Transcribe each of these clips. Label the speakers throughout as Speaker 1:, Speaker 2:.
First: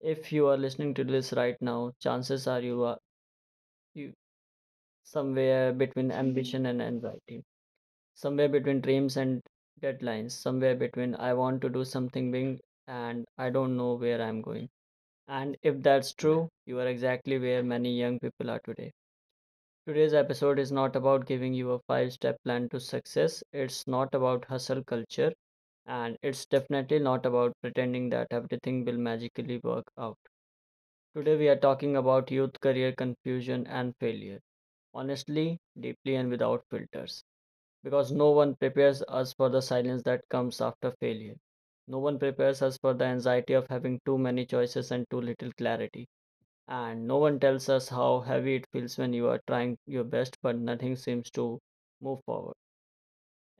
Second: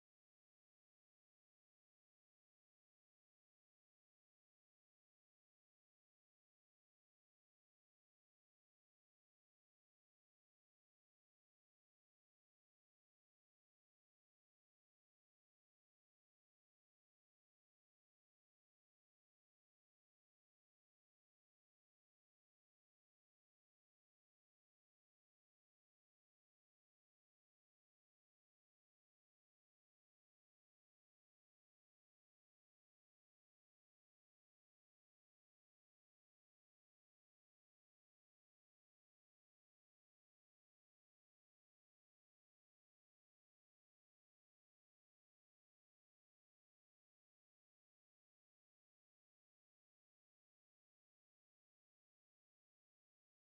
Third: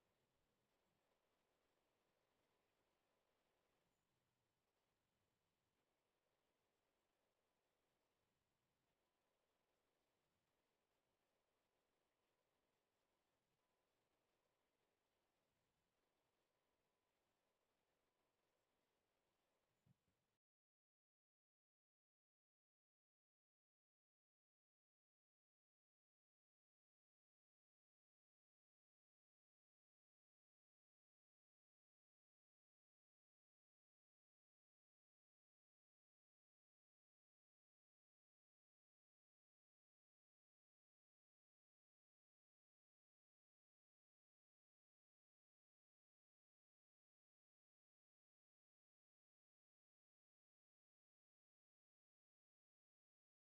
Speaker 1: If you are listening to this right now, chances are you are you, somewhere between ambition and anxiety, somewhere between dreams and deadlines, somewhere between I want to do something big and I don't know where I'm going. And if that's true, you are exactly where many young people are today. Today's episode is not about giving you a five step plan to success. It's not about hustle culture. And it's definitely not about pretending that everything will magically work out. Today, we are talking about youth career confusion and failure. Honestly, deeply, and without filters. Because no one prepares us for the silence that comes after failure. No one prepares us for the anxiety of having too many choices and too little clarity, and no one tells us how heavy it feels when you are trying your best but nothing seems to move forward.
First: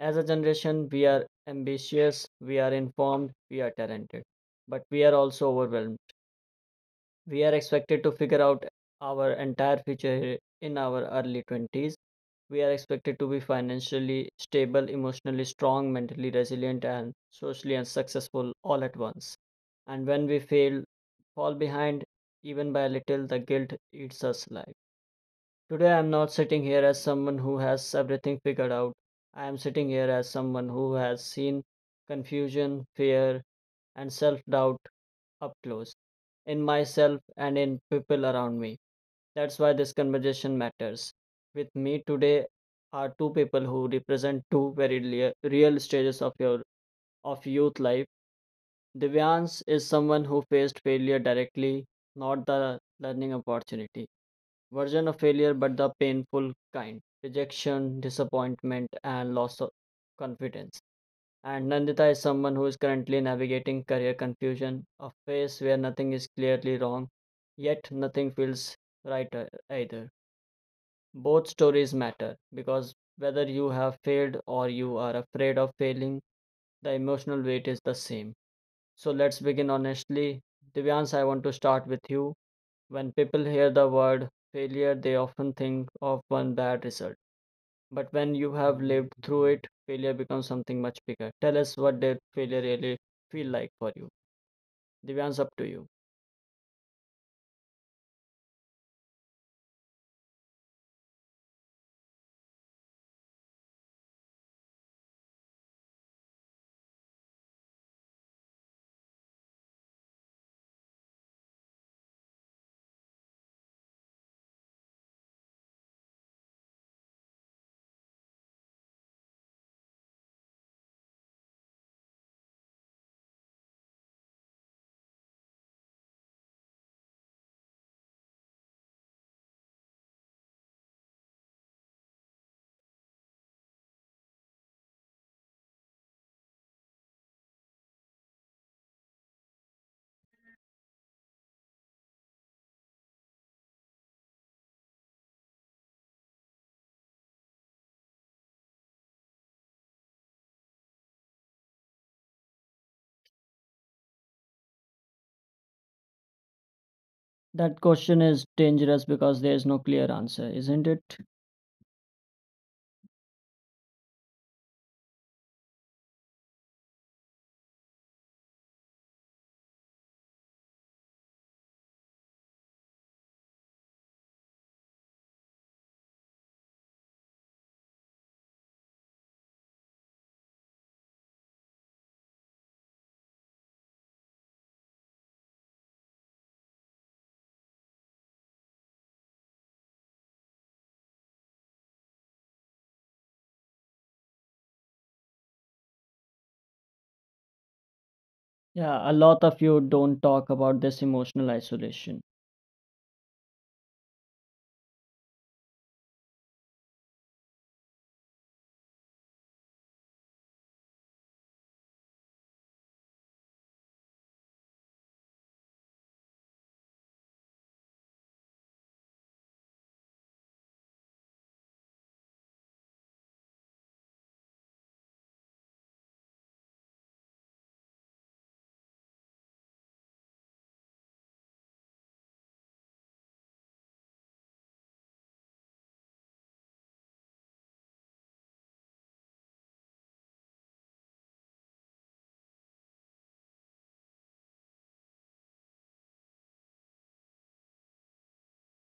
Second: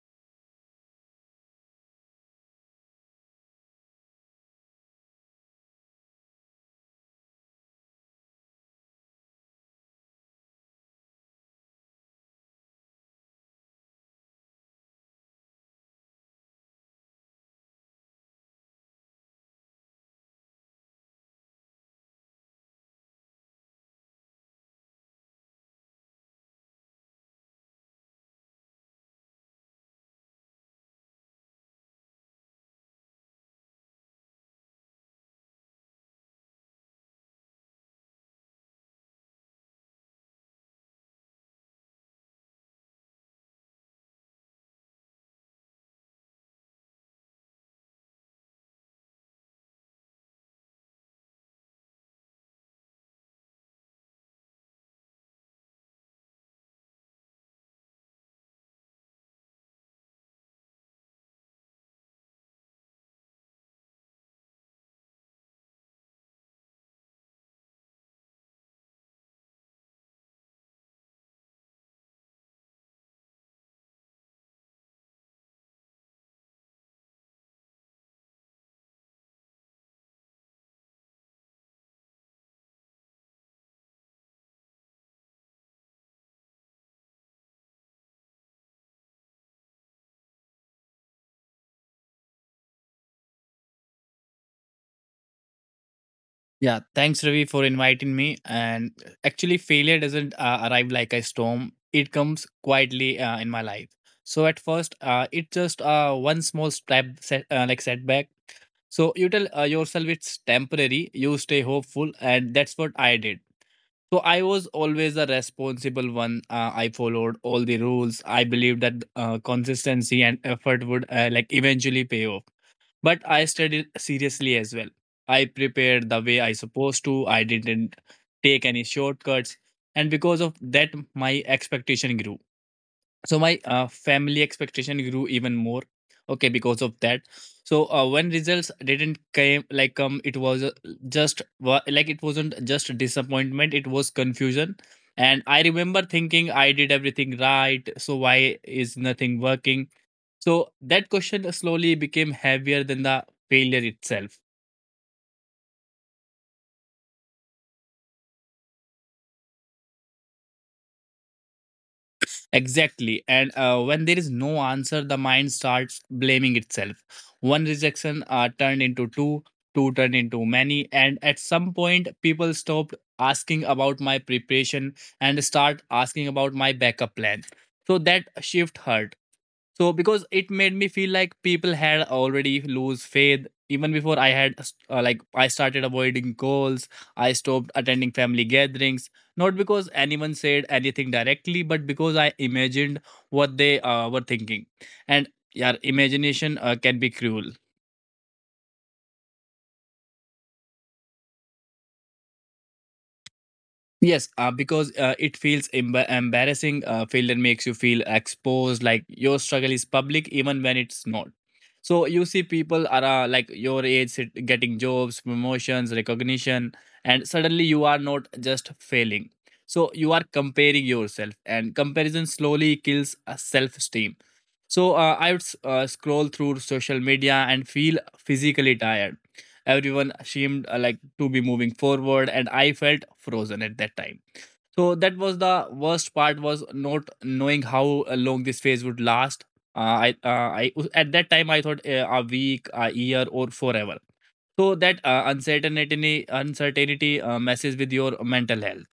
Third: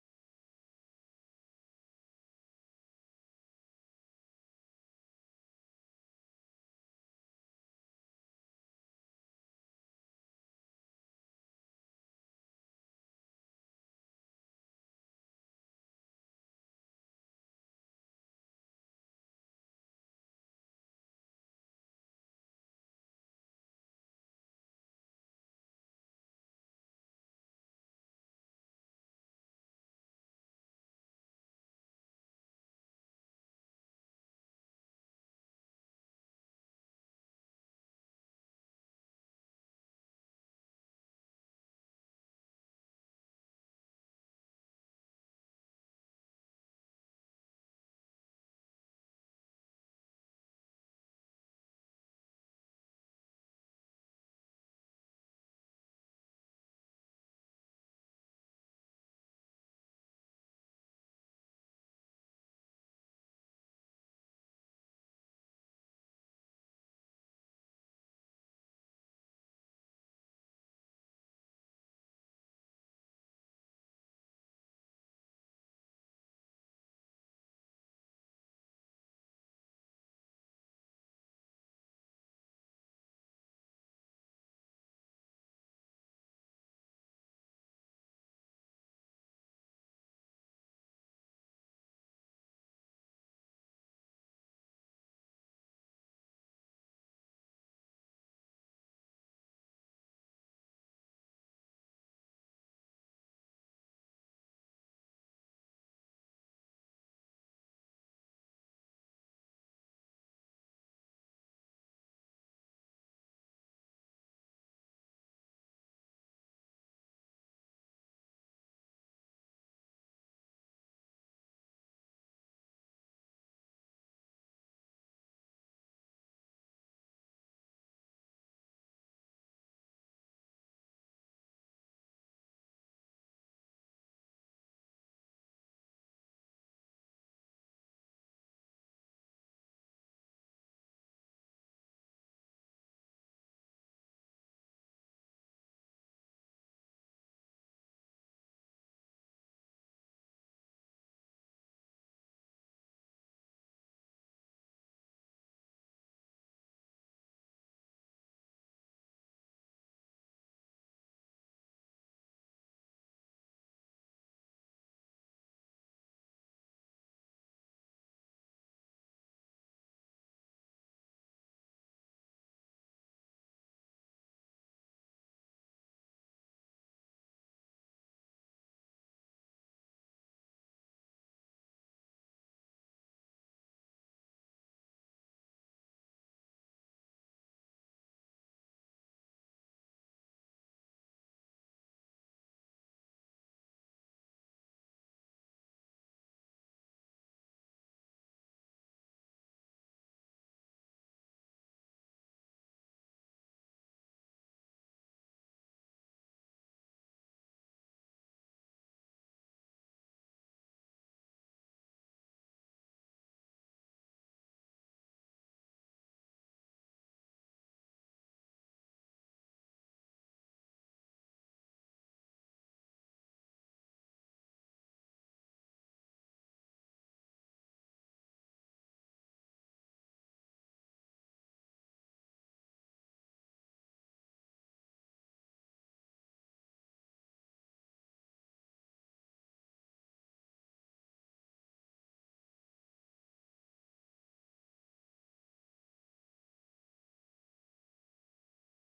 Speaker 1: As a generation, we are ambitious, we are informed, we are talented, but we are also overwhelmed. We are expected to figure out our entire future in our early 20s. We are expected to be financially stable, emotionally strong, mentally resilient, and socially and successful all at once. And when we fail, fall behind even by a little, the guilt eats us alive. Today, I'm not sitting here as someone who has everything figured out. I am sitting here as someone who has seen confusion, fear, and self doubt up close in myself and in people around me. That's why this conversation matters. With me today are two people who represent two very real stages of your of youth life. Divyans is someone who faced failure directly, not the learning opportunity version of failure, but the painful kind: rejection, disappointment, and loss of confidence. And Nandita is someone who is currently navigating career confusion, a phase where nothing is clearly wrong, yet nothing feels right either. Both stories matter because whether you have failed or you are afraid of failing, the emotional weight is the same. So let's begin honestly. Divyansh, I want to start with you. When people hear the word failure, they often think of one bad result. But when you have lived through it, failure becomes something much bigger. Tell us, what did failure really feel like for you? Divyansh, up to you.
Speaker 2: Yeah, thanks Ravi for inviting me. And actually, failure doesn't arrive like a storm; it comes quietly in my life. So at first, it's just one small step, set, like setback. So you tell yourself it's temporary. You stay hopeful, and that's what I did. So I was always a responsible one. I followed all the rules. I believed that consistency and effort would eventually pay off, but I studied seriously as well. I prepared the way I supposed to. I didn't take any shortcuts. And because of that, my expectation grew, so my family expectation grew even more, okay, because of that. So when results didn't came like come, it wasn't just disappointment, it was confusion. And I remember thinking, I did everything right, so why is nothing working? So that question slowly became heavier than the failure itself.
Speaker 1: That question is dangerous because there is no clear answer, isn't it?
Speaker 2: Exactly. And when there is no answer, the mind starts blaming itself. One rejection turned into two, two turned into many. And at some point, people stopped asking about my preparation and start asking about my backup plan. So that shift hurt. So because it made me feel like people had already lose faith even before I had. I started avoiding calls, I stopped attending family gatherings, not because anyone said anything directly, but because I imagined what they were thinking. And yeah, imagination can be cruel.
Speaker 1: Yeah, a lot of you don't talk about this emotional isolation.
Speaker 2: Yes, because it feels embarrassing. Failure makes you feel exposed, like your struggle is public, even when it's not. So you see people are your age getting jobs, promotions, recognition, and suddenly you are not just failing. So you are comparing yourself, and comparison slowly kills self esteem. I would scroll through social media and feel physically tired. Everyone seemed to be moving forward, and I felt frozen at that time. So that was the worst part was not knowing how long this phase would last. Uh, I at that time I thought a week, a year, or forever. So that uncertainty messes with your mental health.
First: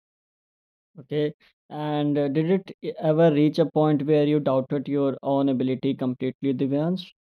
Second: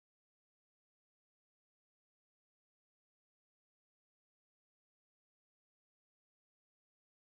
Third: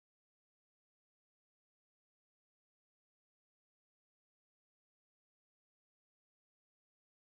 Speaker 1: Okay. And did it ever reach a point where you doubted your own ability completely, Divyansh?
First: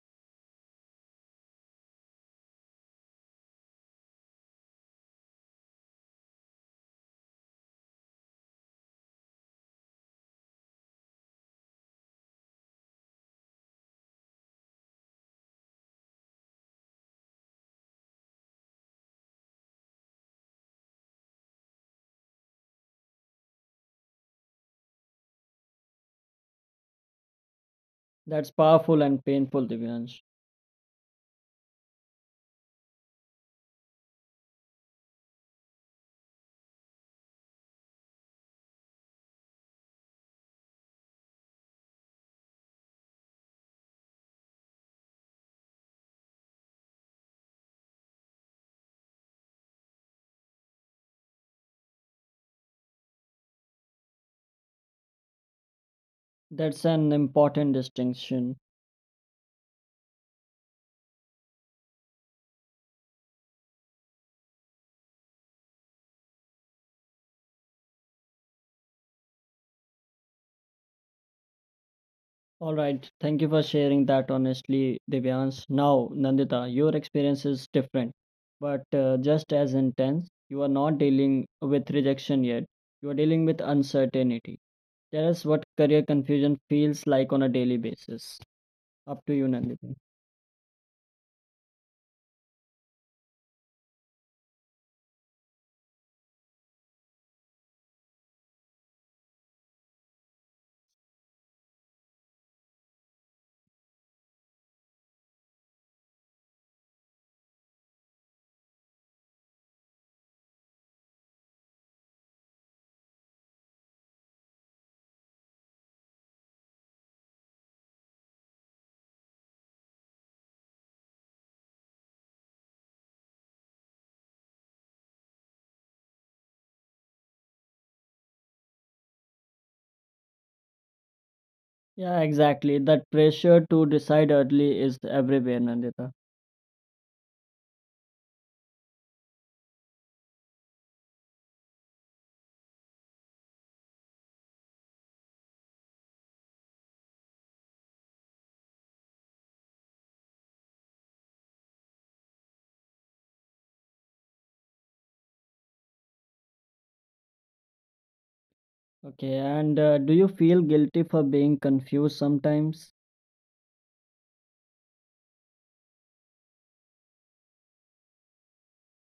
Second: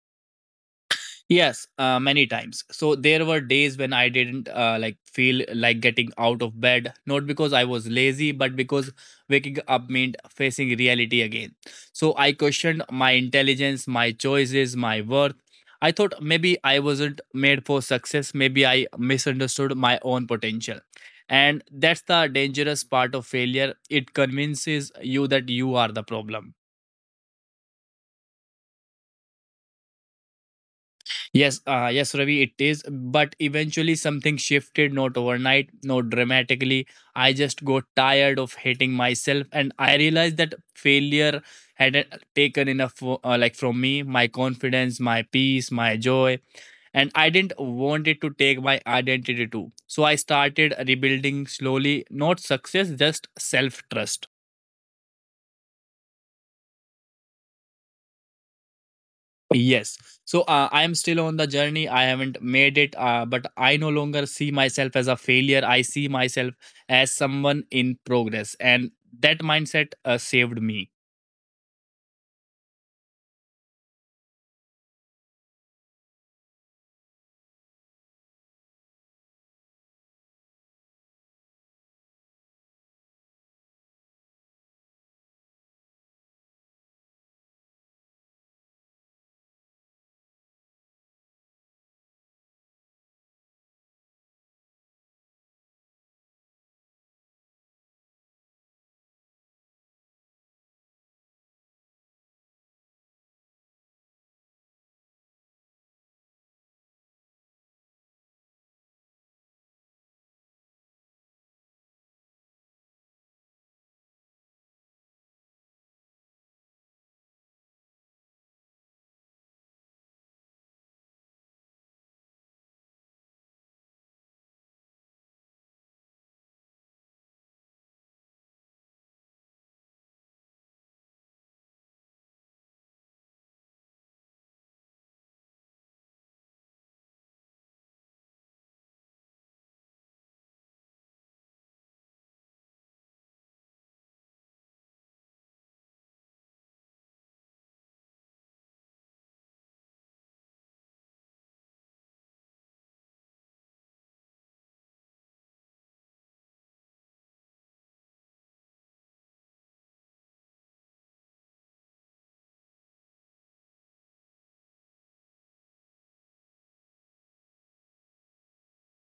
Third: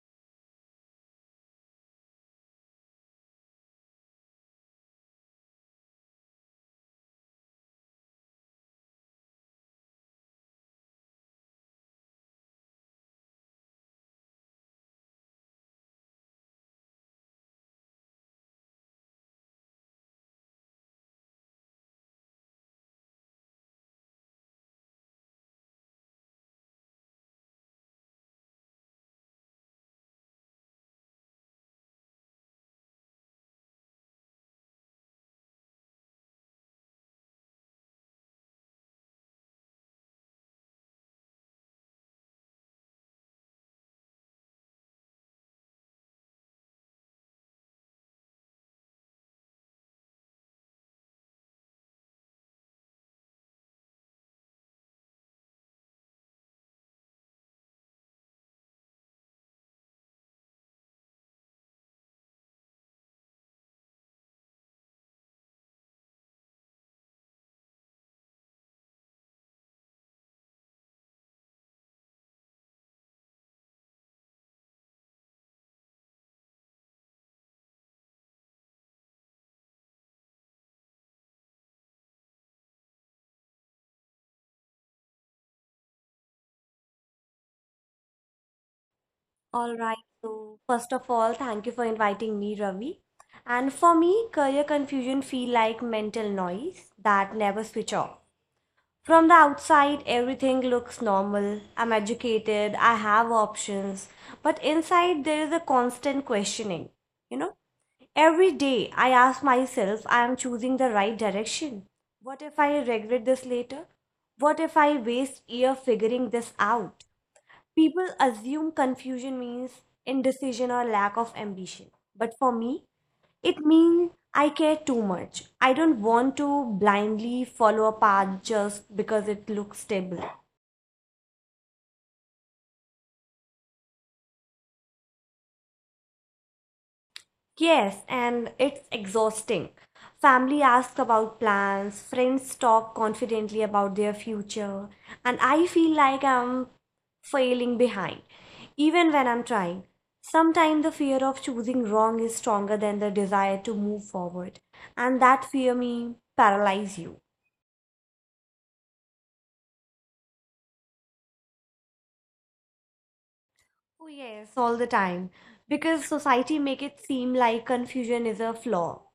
Speaker 2: Yes, many times. So there were days when I didn't feel like getting out of bed, not because I was lazy, but because waking up meant facing reality again. So I questioned my intelligence, my choices, my worth. I thought maybe I wasn't made for success, maybe I misunderstood my own potential. And that's the dangerous part of failure. It convinces you that you are the problem.
Speaker 1: That's powerful and painful, Divyansh.
Speaker 2: Yes, Ravi, it is. But eventually, something shifted, not overnight, not dramatically. I just got tired of hating myself, and I realized that failure had taken enough, from me, my confidence, my peace, my joy, and I didn't want it to take my identity too. So I started rebuilding slowly, not success, just self trust.
Speaker 1: That's an important distinction.
Speaker 2: Yes. I am still on the journey. I haven't made it, but I no longer see myself as a failure. I see myself as someone in progress. And that mindset saved me.
Speaker 1: All right, thank you for sharing that honestly, Divyansh. Now, Nandita, your experience is different, but just as intense. You are not dealing with rejection yet, you are dealing with uncertainty. Tell us what career confusion feels like on a daily basis. Up to you,
Speaker 3: All
Speaker 1: Nandita.
Speaker 3: right. So first of all, thank you for inviting me, Ravi. And for me, career confusion feel like mental noise that never switch off. From the outside, everything looks normal. I'm educated, I have options, but inside there is a constant questioning. You know, every day I ask myself, I am choosing the right direction. What if I regret this later? What if I waste year figuring this out? People assume confusion means indecision or lack of ambition. But for me, it means I care too much. I don't want to blindly follow a path just because it looks stable.
Speaker 1: Yeah, exactly. That pressure to decide early is everywhere, Nandita.
Speaker 3: Yes, and it's exhausting. Family asks about plans, friends talk confidently about their future, and I feel like I'm failing behind, even when I'm trying. Sometimes the fear of choosing wrong is stronger than the desire to move forward, and that fear may paralyze you.
Speaker 1: Okay, and do you feel guilty for being confused sometimes?
Speaker 3: Oh, yes, all the time, because society make it seem like confusion is a flaw.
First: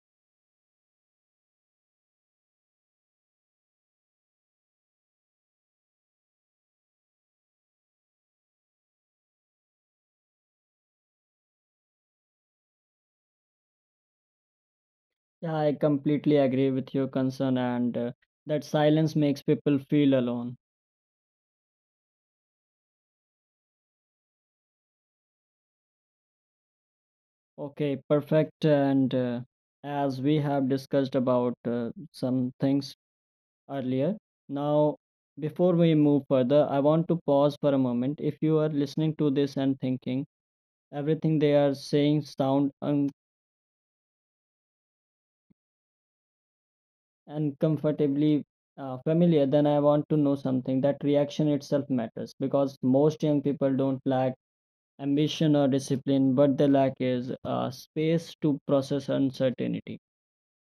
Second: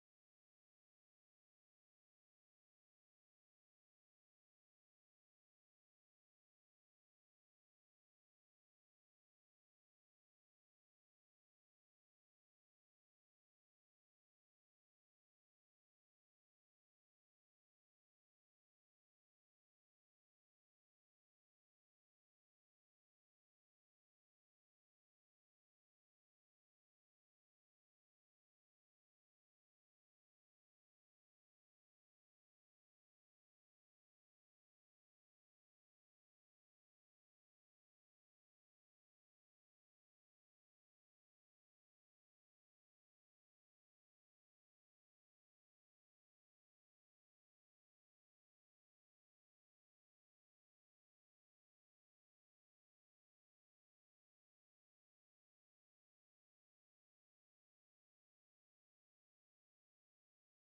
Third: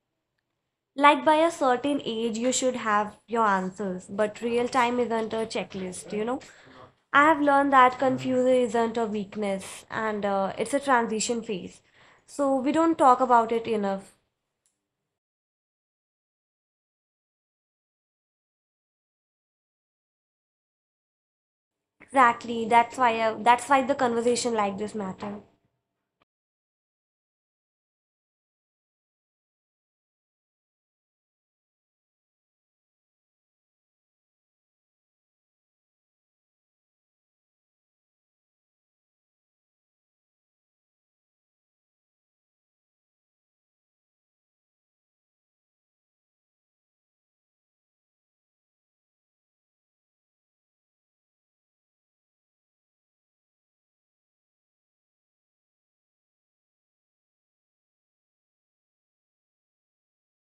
Speaker 3: Like by a certain age, you should have your answers, but real time isn't a checklist. I have learned that confusion isn't a weakness and it's a transition phase. So we don't talk about it enough.
Speaker 1: Yeah, I completely agree with your concern, and that silence makes people feel alone.
Speaker 3: Exactly. That's why the conversation like this matter
Speaker 1: Okay, perfect. And as we have discussed about some things earlier, now, before we move further, I want to pause for a moment. If you are listening to this and thinking everything they are saying sound un uncomfortably familiar, then I want to know something. That reaction itself matters because most young people don't lack ambition or discipline, but they lack is space to process uncertainty.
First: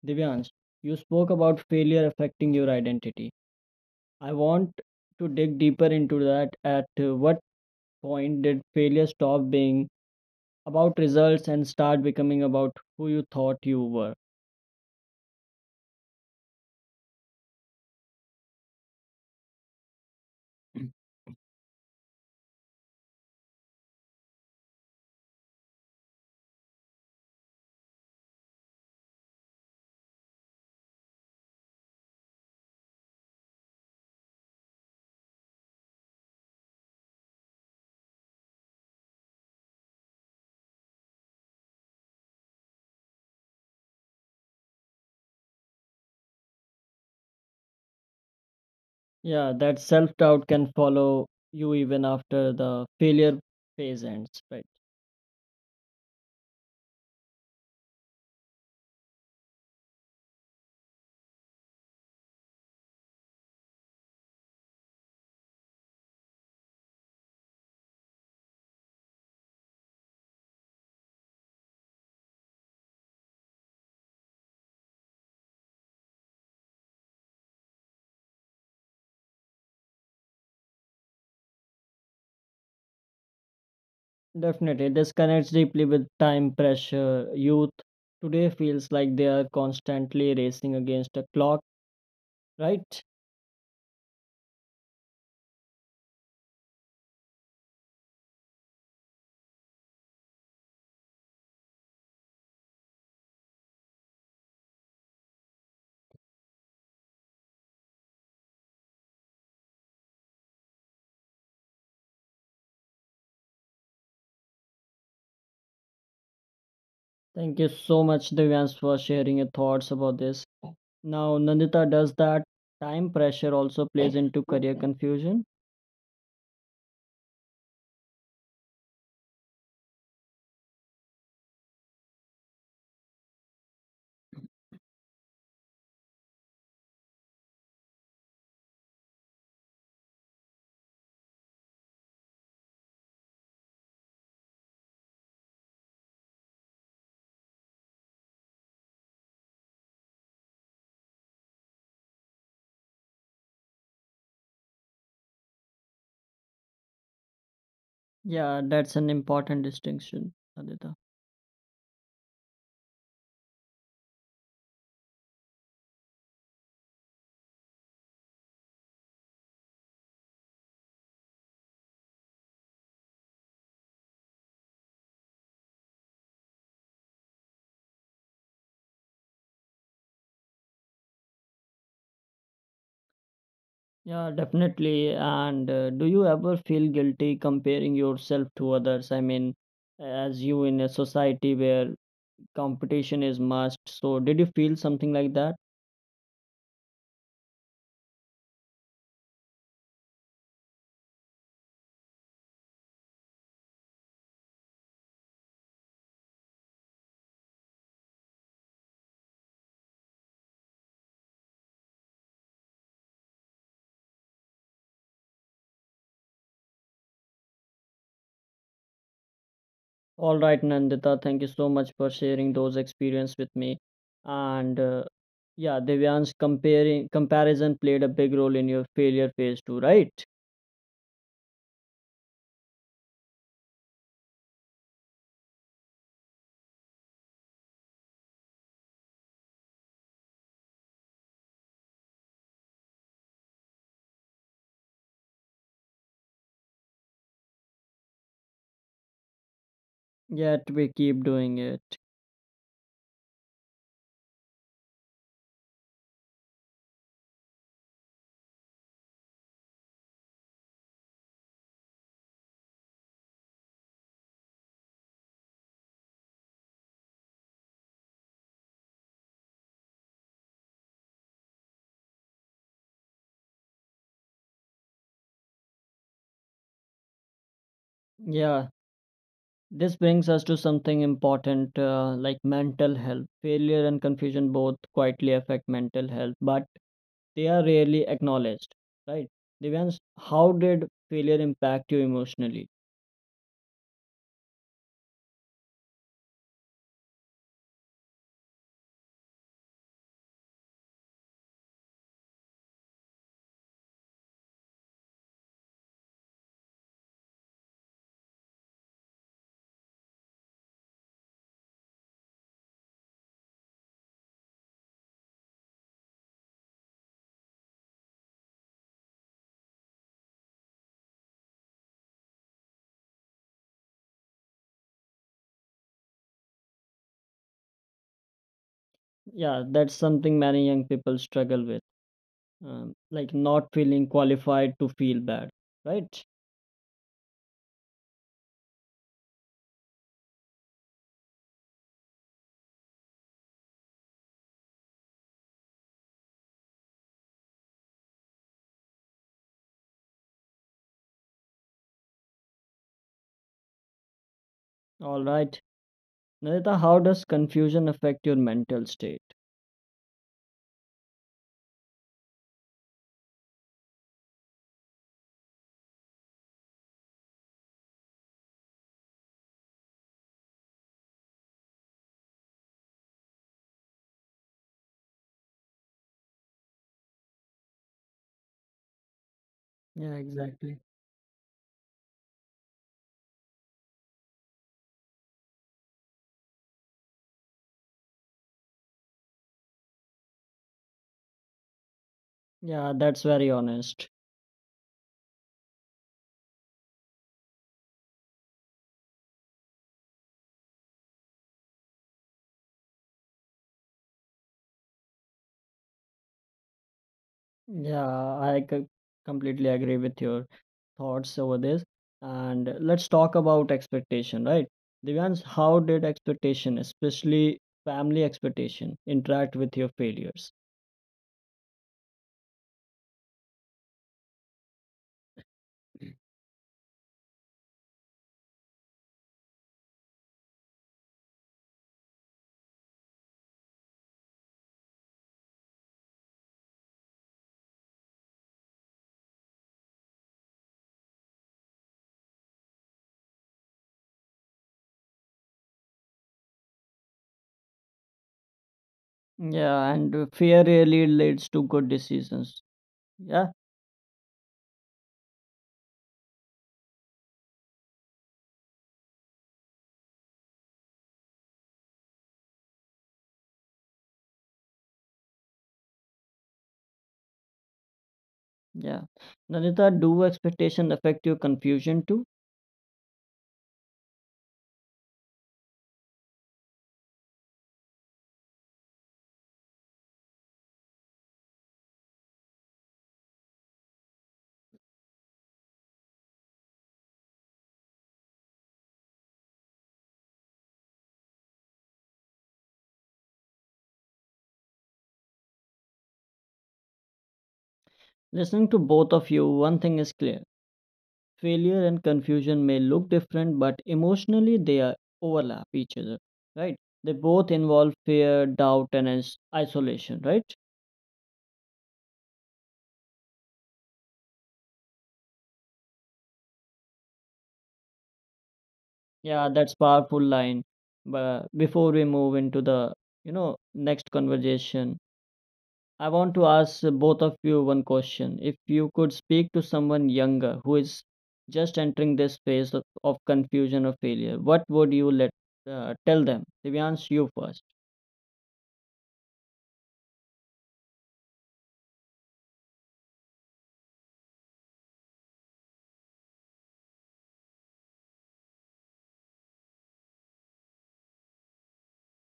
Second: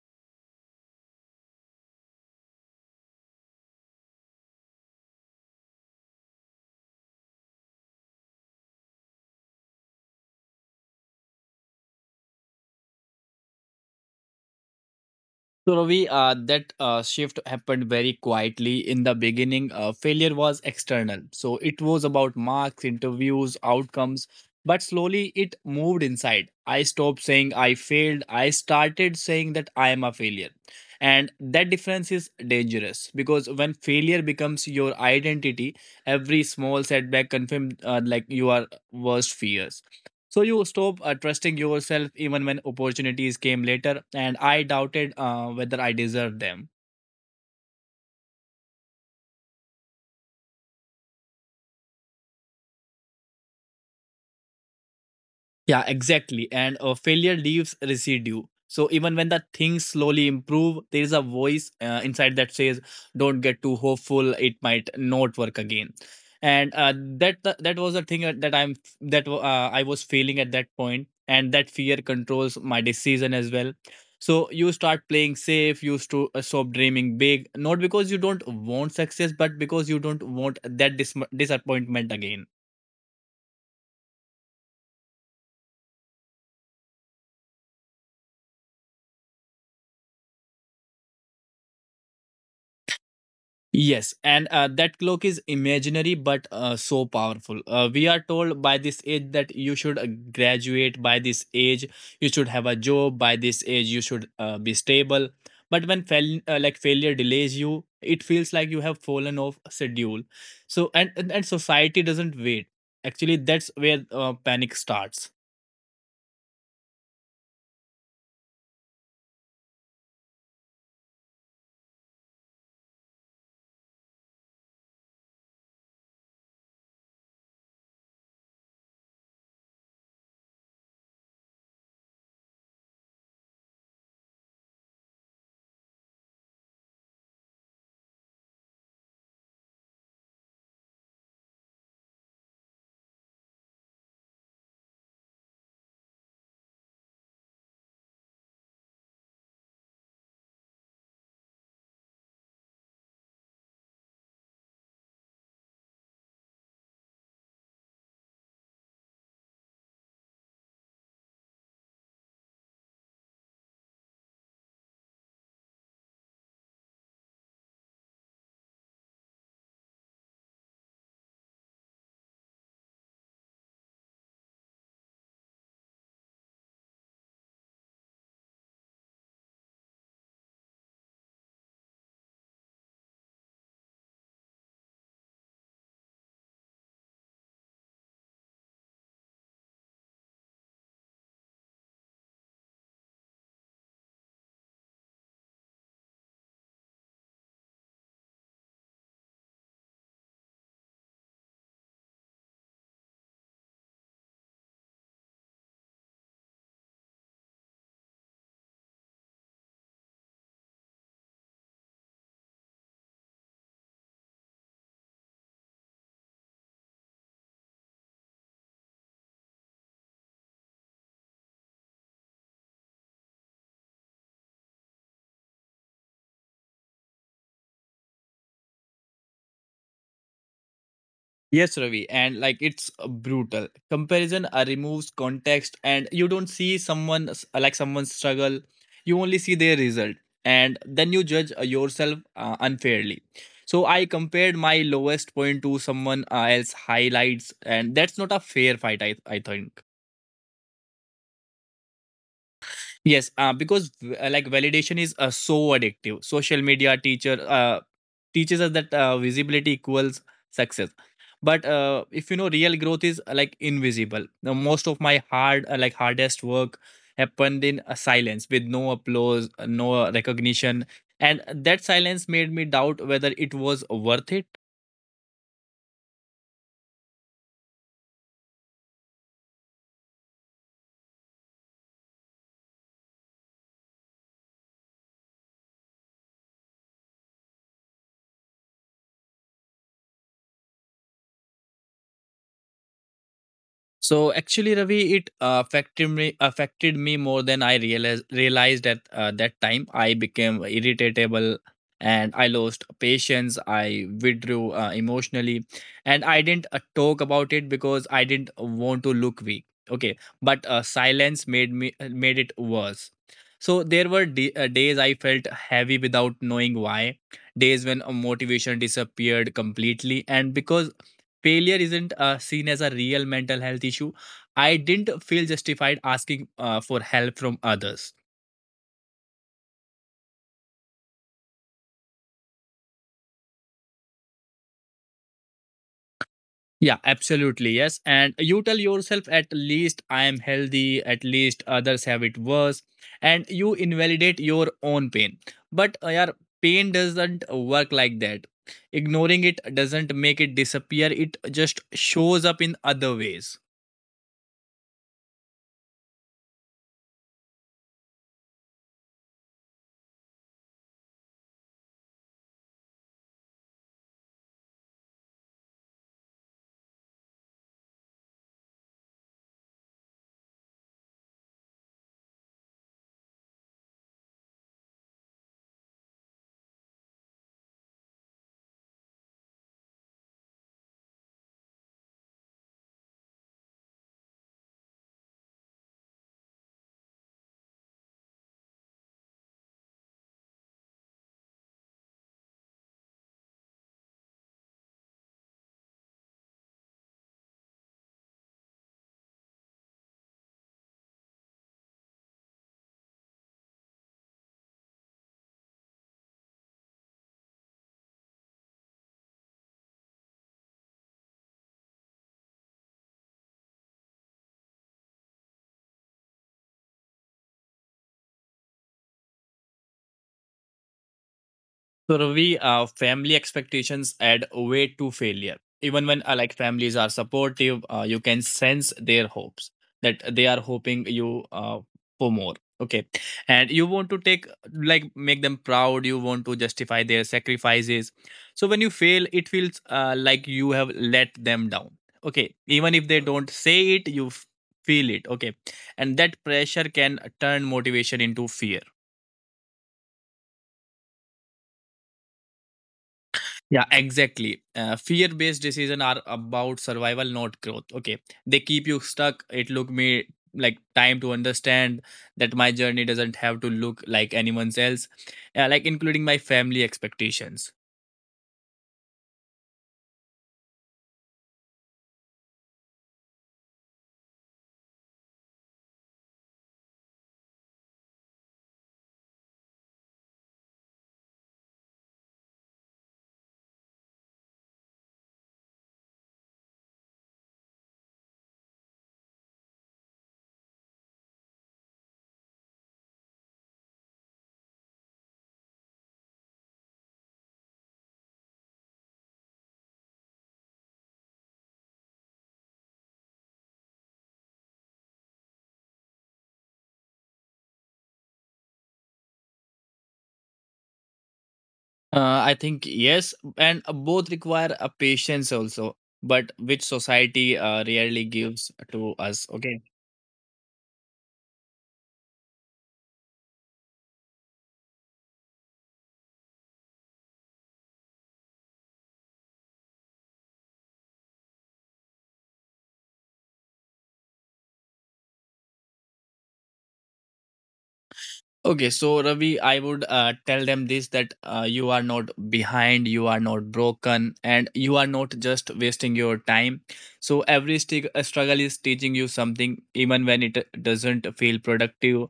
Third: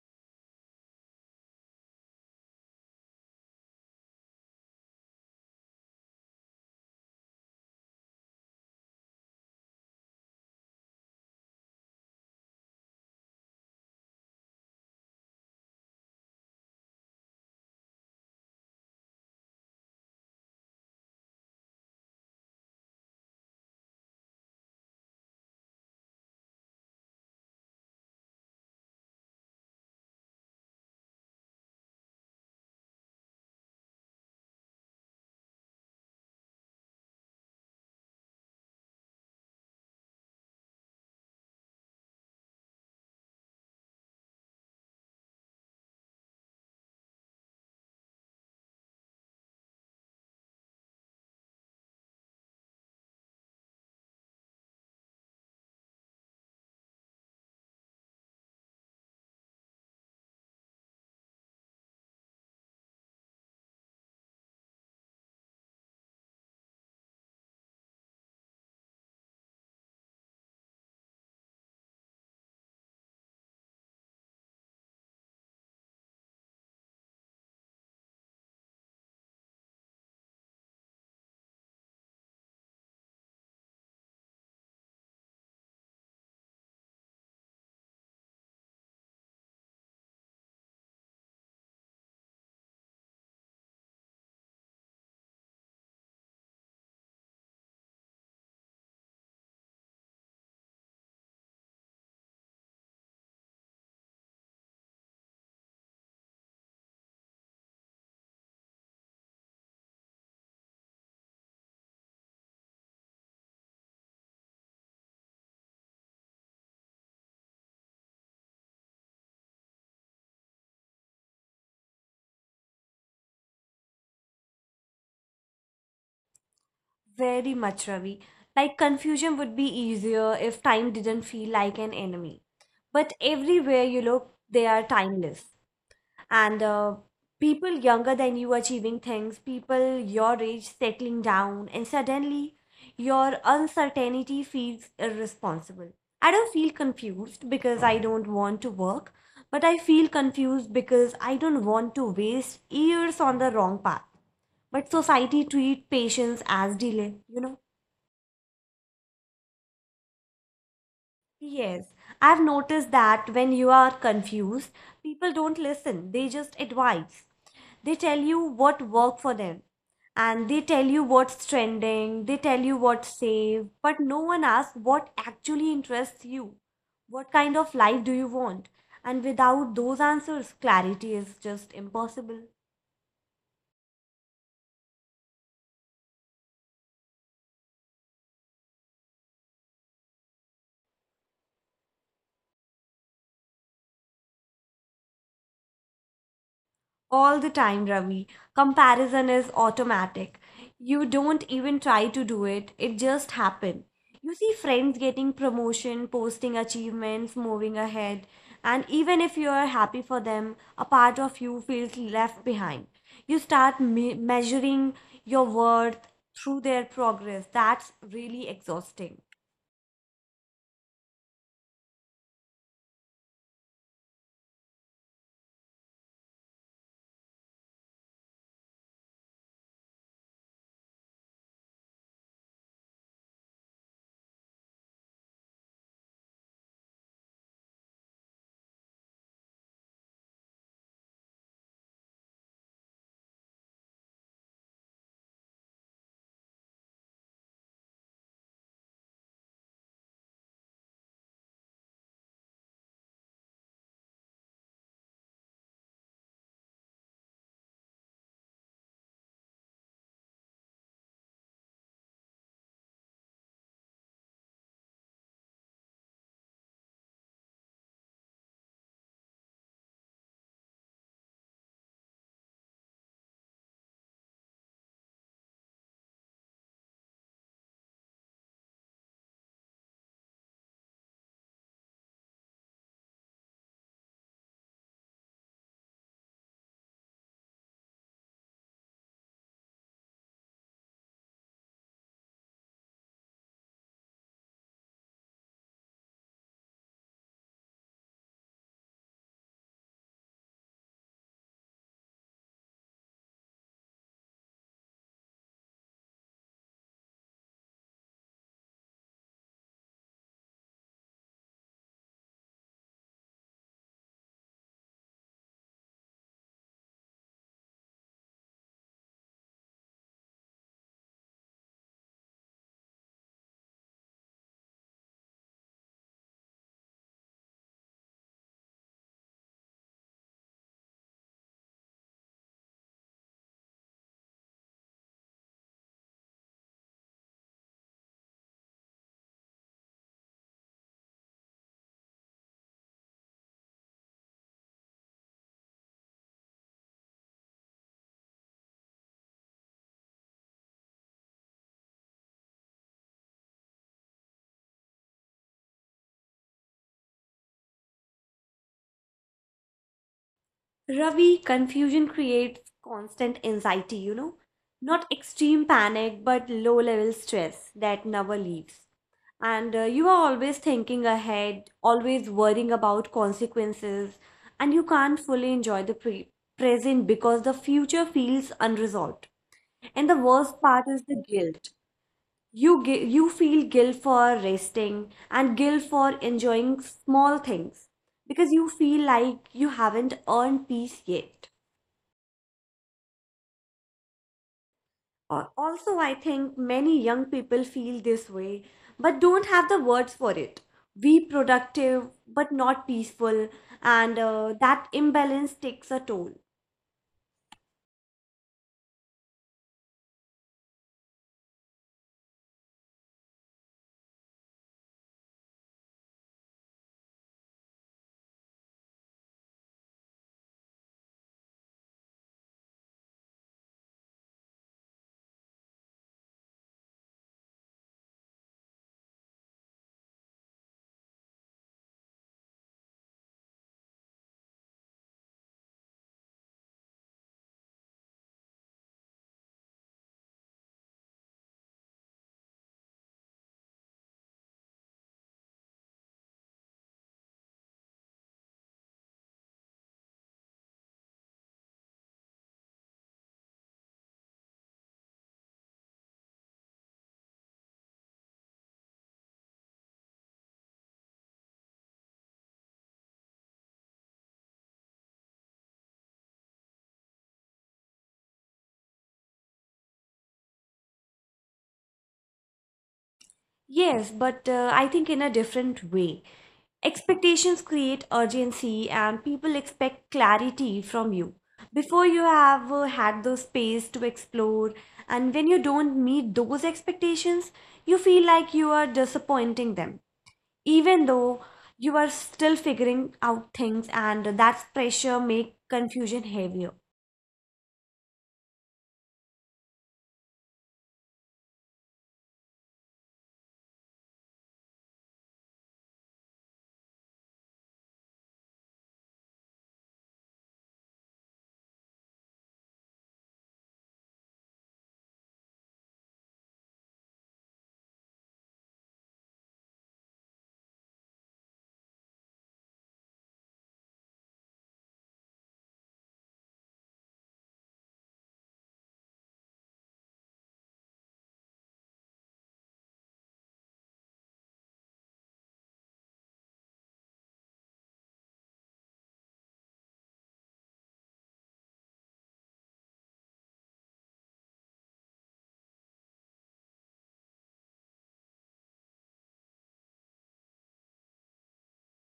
Speaker 1: Divyansh, you spoke about failure affecting your identity. I want to dig deeper into that. At what point did failure stop being about results and start becoming about who you thought you were?
Speaker 2: So Ravi, that shift happened very quietly. In the beginning, failure was external. So it was about marks, interviews, outcomes. But slowly it moved inside. I stopped saying I failed. I started saying that I am a failure. And that difference is dangerous because when failure becomes your identity, every small setback confirms you are worst fears. So you stopped trusting yourself even when opportunities came later, and I doubted whether I deserved them.
Speaker 1: Yeah, that self doubt can follow you even after the failure phase ends, right?
Speaker 2: Yeah, exactly. And failure leaves residue. So even when the things slowly improve, there is a voice inside that says, "Don't get too hopeful. It might not work again." And that that was the thing that I'm that I was feeling at that point, and that fear controls my decision as well. So you start playing safe. You stop dreaming big, not because you don't want success, but because you don't want that disappointment again.
Speaker 1: Definitely. This connects deeply with time pressure. Youth today feels like they are constantly racing against a clock, right?
Speaker 2: Yes, and that clock is imaginary but so powerful. We are told by this age that you should graduate, by this age, you should have a job, by this age, you should be stable. But when failure delays you, it feels like you have fallen off schedule. And society doesn't wait. Actually, that's where panic starts.
Speaker 1: Thank you so much, Divyans, for sharing your thoughts about this. Now, Nandita, does that time pressure also plays into career confusion?
Speaker 3: very much, Ravi. Like confusion would be easier if time didn't feel like an enemy. But everywhere you look, they are timeless. And people younger than you achieving things, people your age settling down, and suddenly your uncertainty feels irresponsible. I don't feel confused because I don't want to work, but I feel confused because I don't want to waste years on the wrong path. But society treat patience as delay.
Speaker 1: Yeah, that's an important distinction, Nandita.
Speaker 3: Yes, I've noticed that when you are confused, people don't listen, they just advise. They tell you what worked for them, and they tell you what's trending, they tell you what's safe, but no one asks what actually interests you. What kind of life do you want? And without those answers, clarity is just impossible.
Speaker 1: Yeah, definitely. And do you ever feel guilty comparing yourself to others? I mean, as you in a society where competition is must. So, did you feel something like that?
Speaker 3: All the time, Ravi. Comparison is automatic. You don't even try to do it, it just happens. You see friends getting promotion, posting achievements, moving ahead, and even if you are happy for them, a part of you feels left behind. You start measuring your worth through their progress. That's really exhausting.
Speaker 1: All right, Nandita, thank you so much for sharing those experience with me. And yeah, Divyansh, comparing comparison played a big role in your failure phase too, right?
Speaker 2: Yes, Ravi, and like it's brutal. Comparison removes context, and you don't see someone's struggle. You only see their result, and then you judge yourself unfairly. So I compared my lowest point to someone else highlights, and that's not a fair fight. I think.
Speaker 1: Yet we keep doing it.
Speaker 2: Yes, because validation is so addictive. Social media teacher teaches us that visibility equals success, but if you know, real growth is invisible. Now, most of my hardest work happened in silence with no applause, no recognition, and that silence made me doubt whether it was worth it.
Speaker 1: Yeah, this brings us to something important, like mental health. Failure and confusion both quietly affect mental health, but they are rarely acknowledged, right? Devans, how did failure impact you emotionally?
Speaker 2: So actually, Ravi, it affected me more than I realized at that time. I became irritable and I lost patience. I withdrew emotionally, and I didn't talk about it because I didn't want to look weak. Okay, but silence made it worse. So there were days I felt heavy without knowing why. Days when motivation disappeared completely, and because failure isn't seen as a real mental health issue. I didn't feel justified asking for help from others.
Speaker 1: Yeah, that's something many young people struggle with, like not feeling qualified to feel bad, right?
Speaker 2: Yeah, absolutely. Yes. And you tell yourself, at least I am healthy, at least others have it worse. And you invalidate your own pain. But yeah, pain doesn't work like that. Ignoring it doesn't make it disappear, it just shows up in other ways.
Speaker 1: All right. Narita, how does confusion affect your mental state?
Speaker 3: Ravi, confusion creates constant anxiety, not extreme panic, but low level stress that never leaves. And you are always thinking ahead, always worrying about consequences, and you can't fully enjoy the present because the future feels unresolved. And
Speaker 1: Yeah,
Speaker 3: the worst
Speaker 1: exactly.
Speaker 3: part is the guilt. You feel guilt for resting and guilt for enjoying small things because you feel like you haven't earned peace yet.
Speaker 1: Yeah, that's very honest.
Speaker 3: Also, I think many young people feel this way, but don't have the words for it. We productive, but not peaceful, and that imbalance takes a toll.
Speaker 1: Yeah, I completely agree with your thoughts over this, and let's talk about expectation, right? Divyans, how did expectation, especially family expectation, interact with your failures?
Speaker 2: So Ravi, family expectations add weight to failure. Even when families are supportive, you can sense their hopes that they are hoping you for more. Okay, and you want to take like make them proud. You want to justify their sacrifices. So when you fail, it feels like you have let them down. Okay, even if they don't say it, you feel it. Okay, and that pressure can turn motivation into fear.
Speaker 1: Yeah, and fear really leads to good decisions. Yeah,
Speaker 2: Yeah, exactly. Fear based decisions are about survival, not growth. Okay. They keep you stuck. It took me time to understand that my journey doesn't have to look like anyone's else, including my family expectations.
Speaker 1: yeah. Nanita, do expectation affect your confusion too?
Speaker 3: Yes, but I think in a different way. Expectations create urgency, and people expect clarity from you. Before you have had the space to explore, and when you don't meet those expectations, you feel like you are disappointing them. Even though you are still figuring out things and that's pressure make confusion heavier.
Speaker 1: Listening to both of you, one thing is clear. Failure and confusion may look different, but emotionally they are overlap each other, right? They both involve fear, doubt, and isolation, right?
Speaker 2: I think yes, and both require a patience also, but which society rarely gives to us.
Speaker 1: Yeah, that's
Speaker 2: Okay.
Speaker 1: powerful line. But before we move into the next conversation, I want to ask both of you one question. If you could speak to someone younger who is just entering this phase of confusion or failure, what would you let tell them? Divyansh, you first.
Speaker 2: Okay, so Ravi, I would tell them this, that you are not behind, you are not broken, and you are not just wasting your time. So every struggle is teaching you something, even when it doesn't feel productive.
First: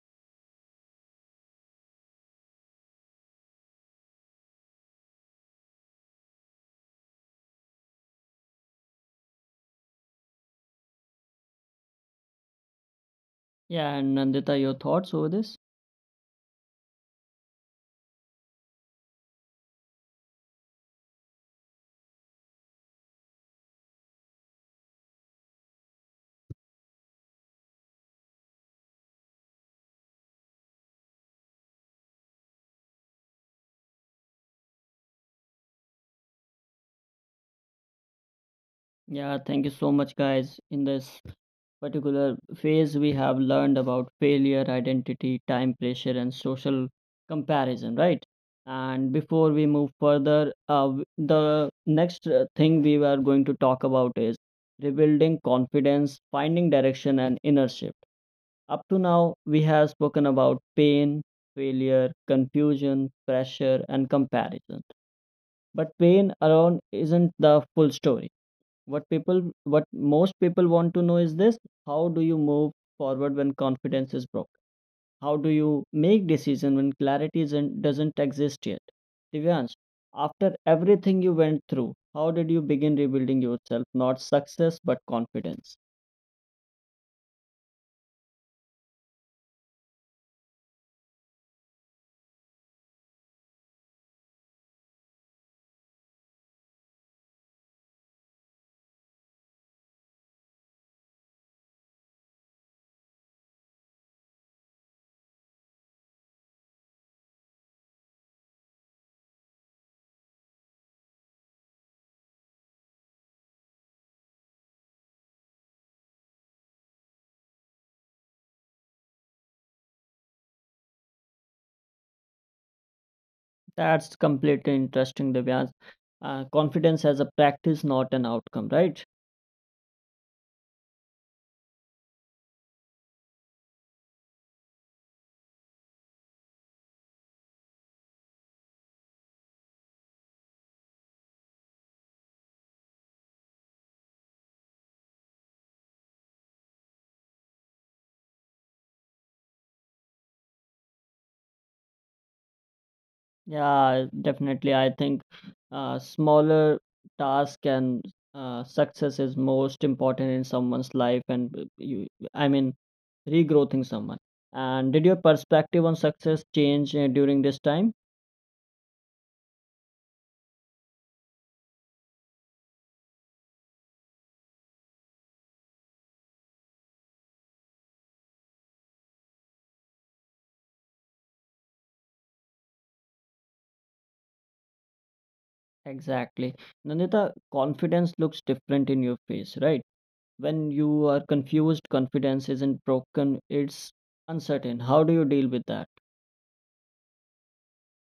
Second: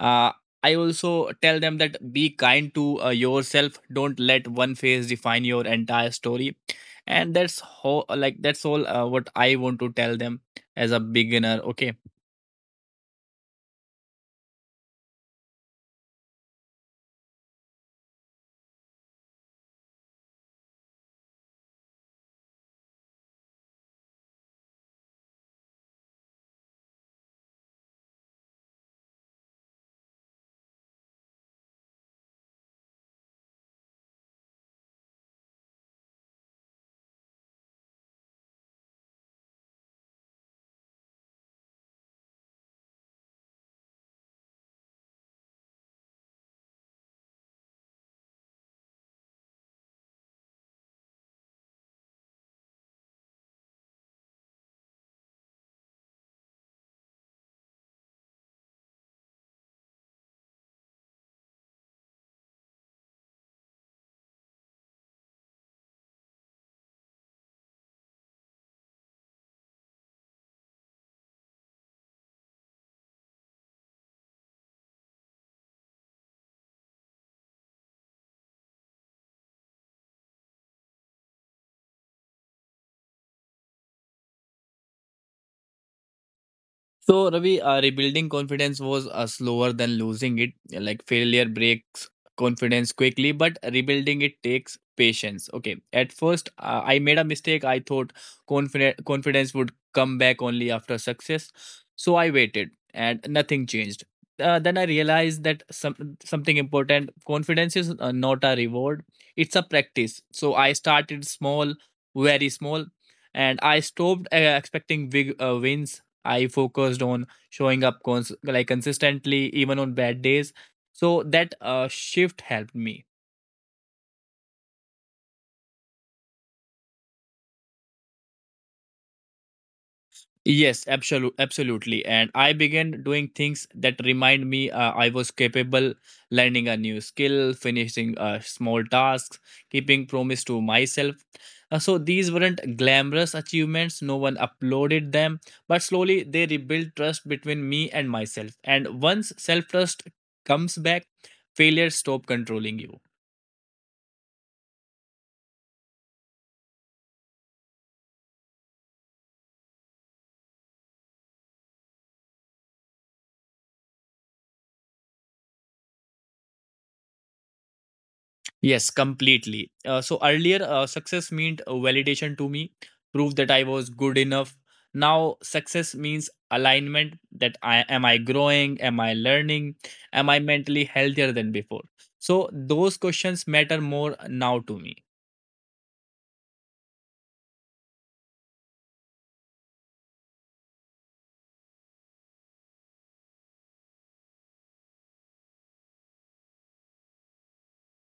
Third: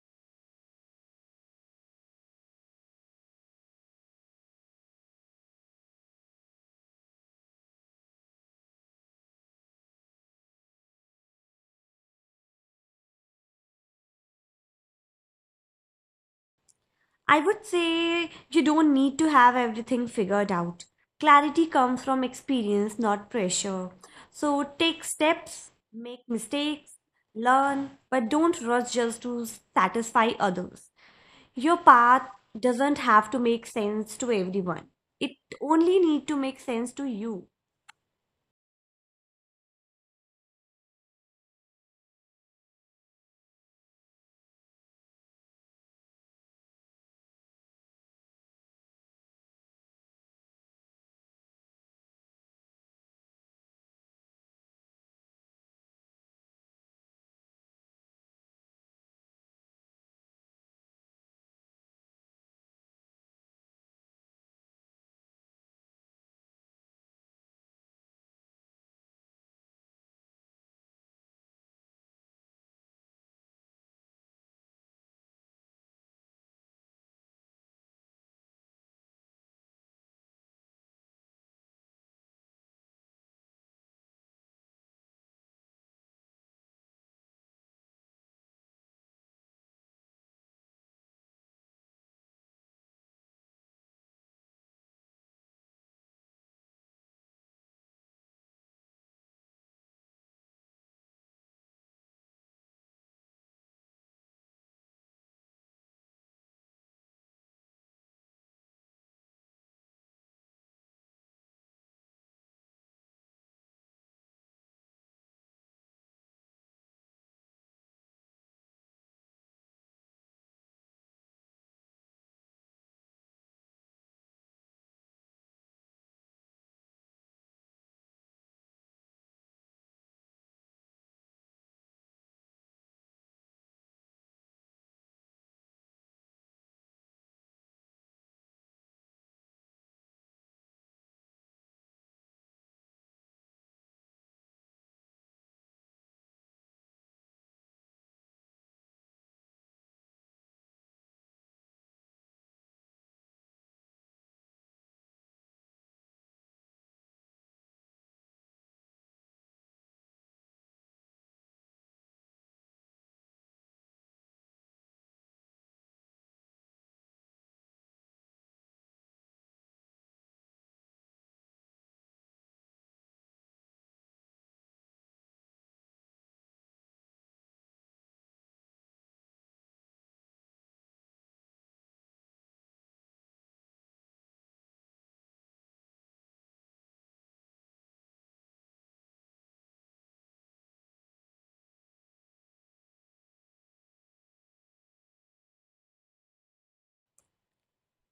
Speaker 2: Uh, I also tell them that be kind to yourself. Don't let one phase define your entire story, and that's how like that's all what I want to tell them as a beginner. Okay.
Speaker 1: Yeah, and Nandita, your thoughts over this?
Speaker 3: I would say you don't need to have everything figured out. Clarity comes from experience, not pressure. So take steps, make mistakes, learn, but don't rush just to satisfy others. Your path doesn't have to make sense to everyone. It only need to make sense to you.
Speaker 1: Yeah, thank you so much, guys. In this particular phase, we have learned about failure, identity, time pressure, and social comparison, right? And before we move further, the next thing we are going to talk about is rebuilding confidence, finding direction, and inner shift. Up to now, we have spoken about pain, failure, confusion, pressure, and comparison. But pain alone isn't the full story. What people, what most people want to know is this: How do you move forward when confidence is broken? How do you make decision when clarity isn't, doesn't exist yet? Divyansh, after everything you went through, how did you begin rebuilding yourself? Not success, but confidence.
Speaker 2: So, Ravi, rebuilding confidence was slower than losing it. Like failure breaks confidence quickly, but rebuilding it takes patience. Okay, at first I made a mistake. I thought confident confidence would come back only after success, so I waited, and nothing changed. Then I realized that some something important. Confidence is not a reward; it's a practice. So I started small, very small, and I stopped expecting big wins. I focused on showing up consistently even on bad days. So that shift helped me.
Speaker 1: That's completely interesting, Divyansh. Confidence as a practice, not an outcome, right?
Speaker 2: Yes, absolutely, absolutely. And I began doing things that remind me I was capable, learning a new skill, finishing small tasks, keeping promise to myself. So these weren't glamorous achievements. No one uploaded them, but slowly they rebuilt trust between me and myself. And once self trust comes back, failure stop controlling you.
Speaker 1: Yeah, definitely. I think smaller task and success is most important in someone's life, and you, I mean, regrowing someone. And did your perspective on success change during this time?
Speaker 2: Yes, completely. So earlier, success meant validation to me, proof that I was good enough. Now, success means alignment, that I am I growing, am I learning, am I mentally healthier than before. So those questions matter more now to me.
Speaker 1: Exactly. Nandita, confidence looks different in your face, right? When you are confused, confidence isn't broken, it's uncertain. How do you deal with that?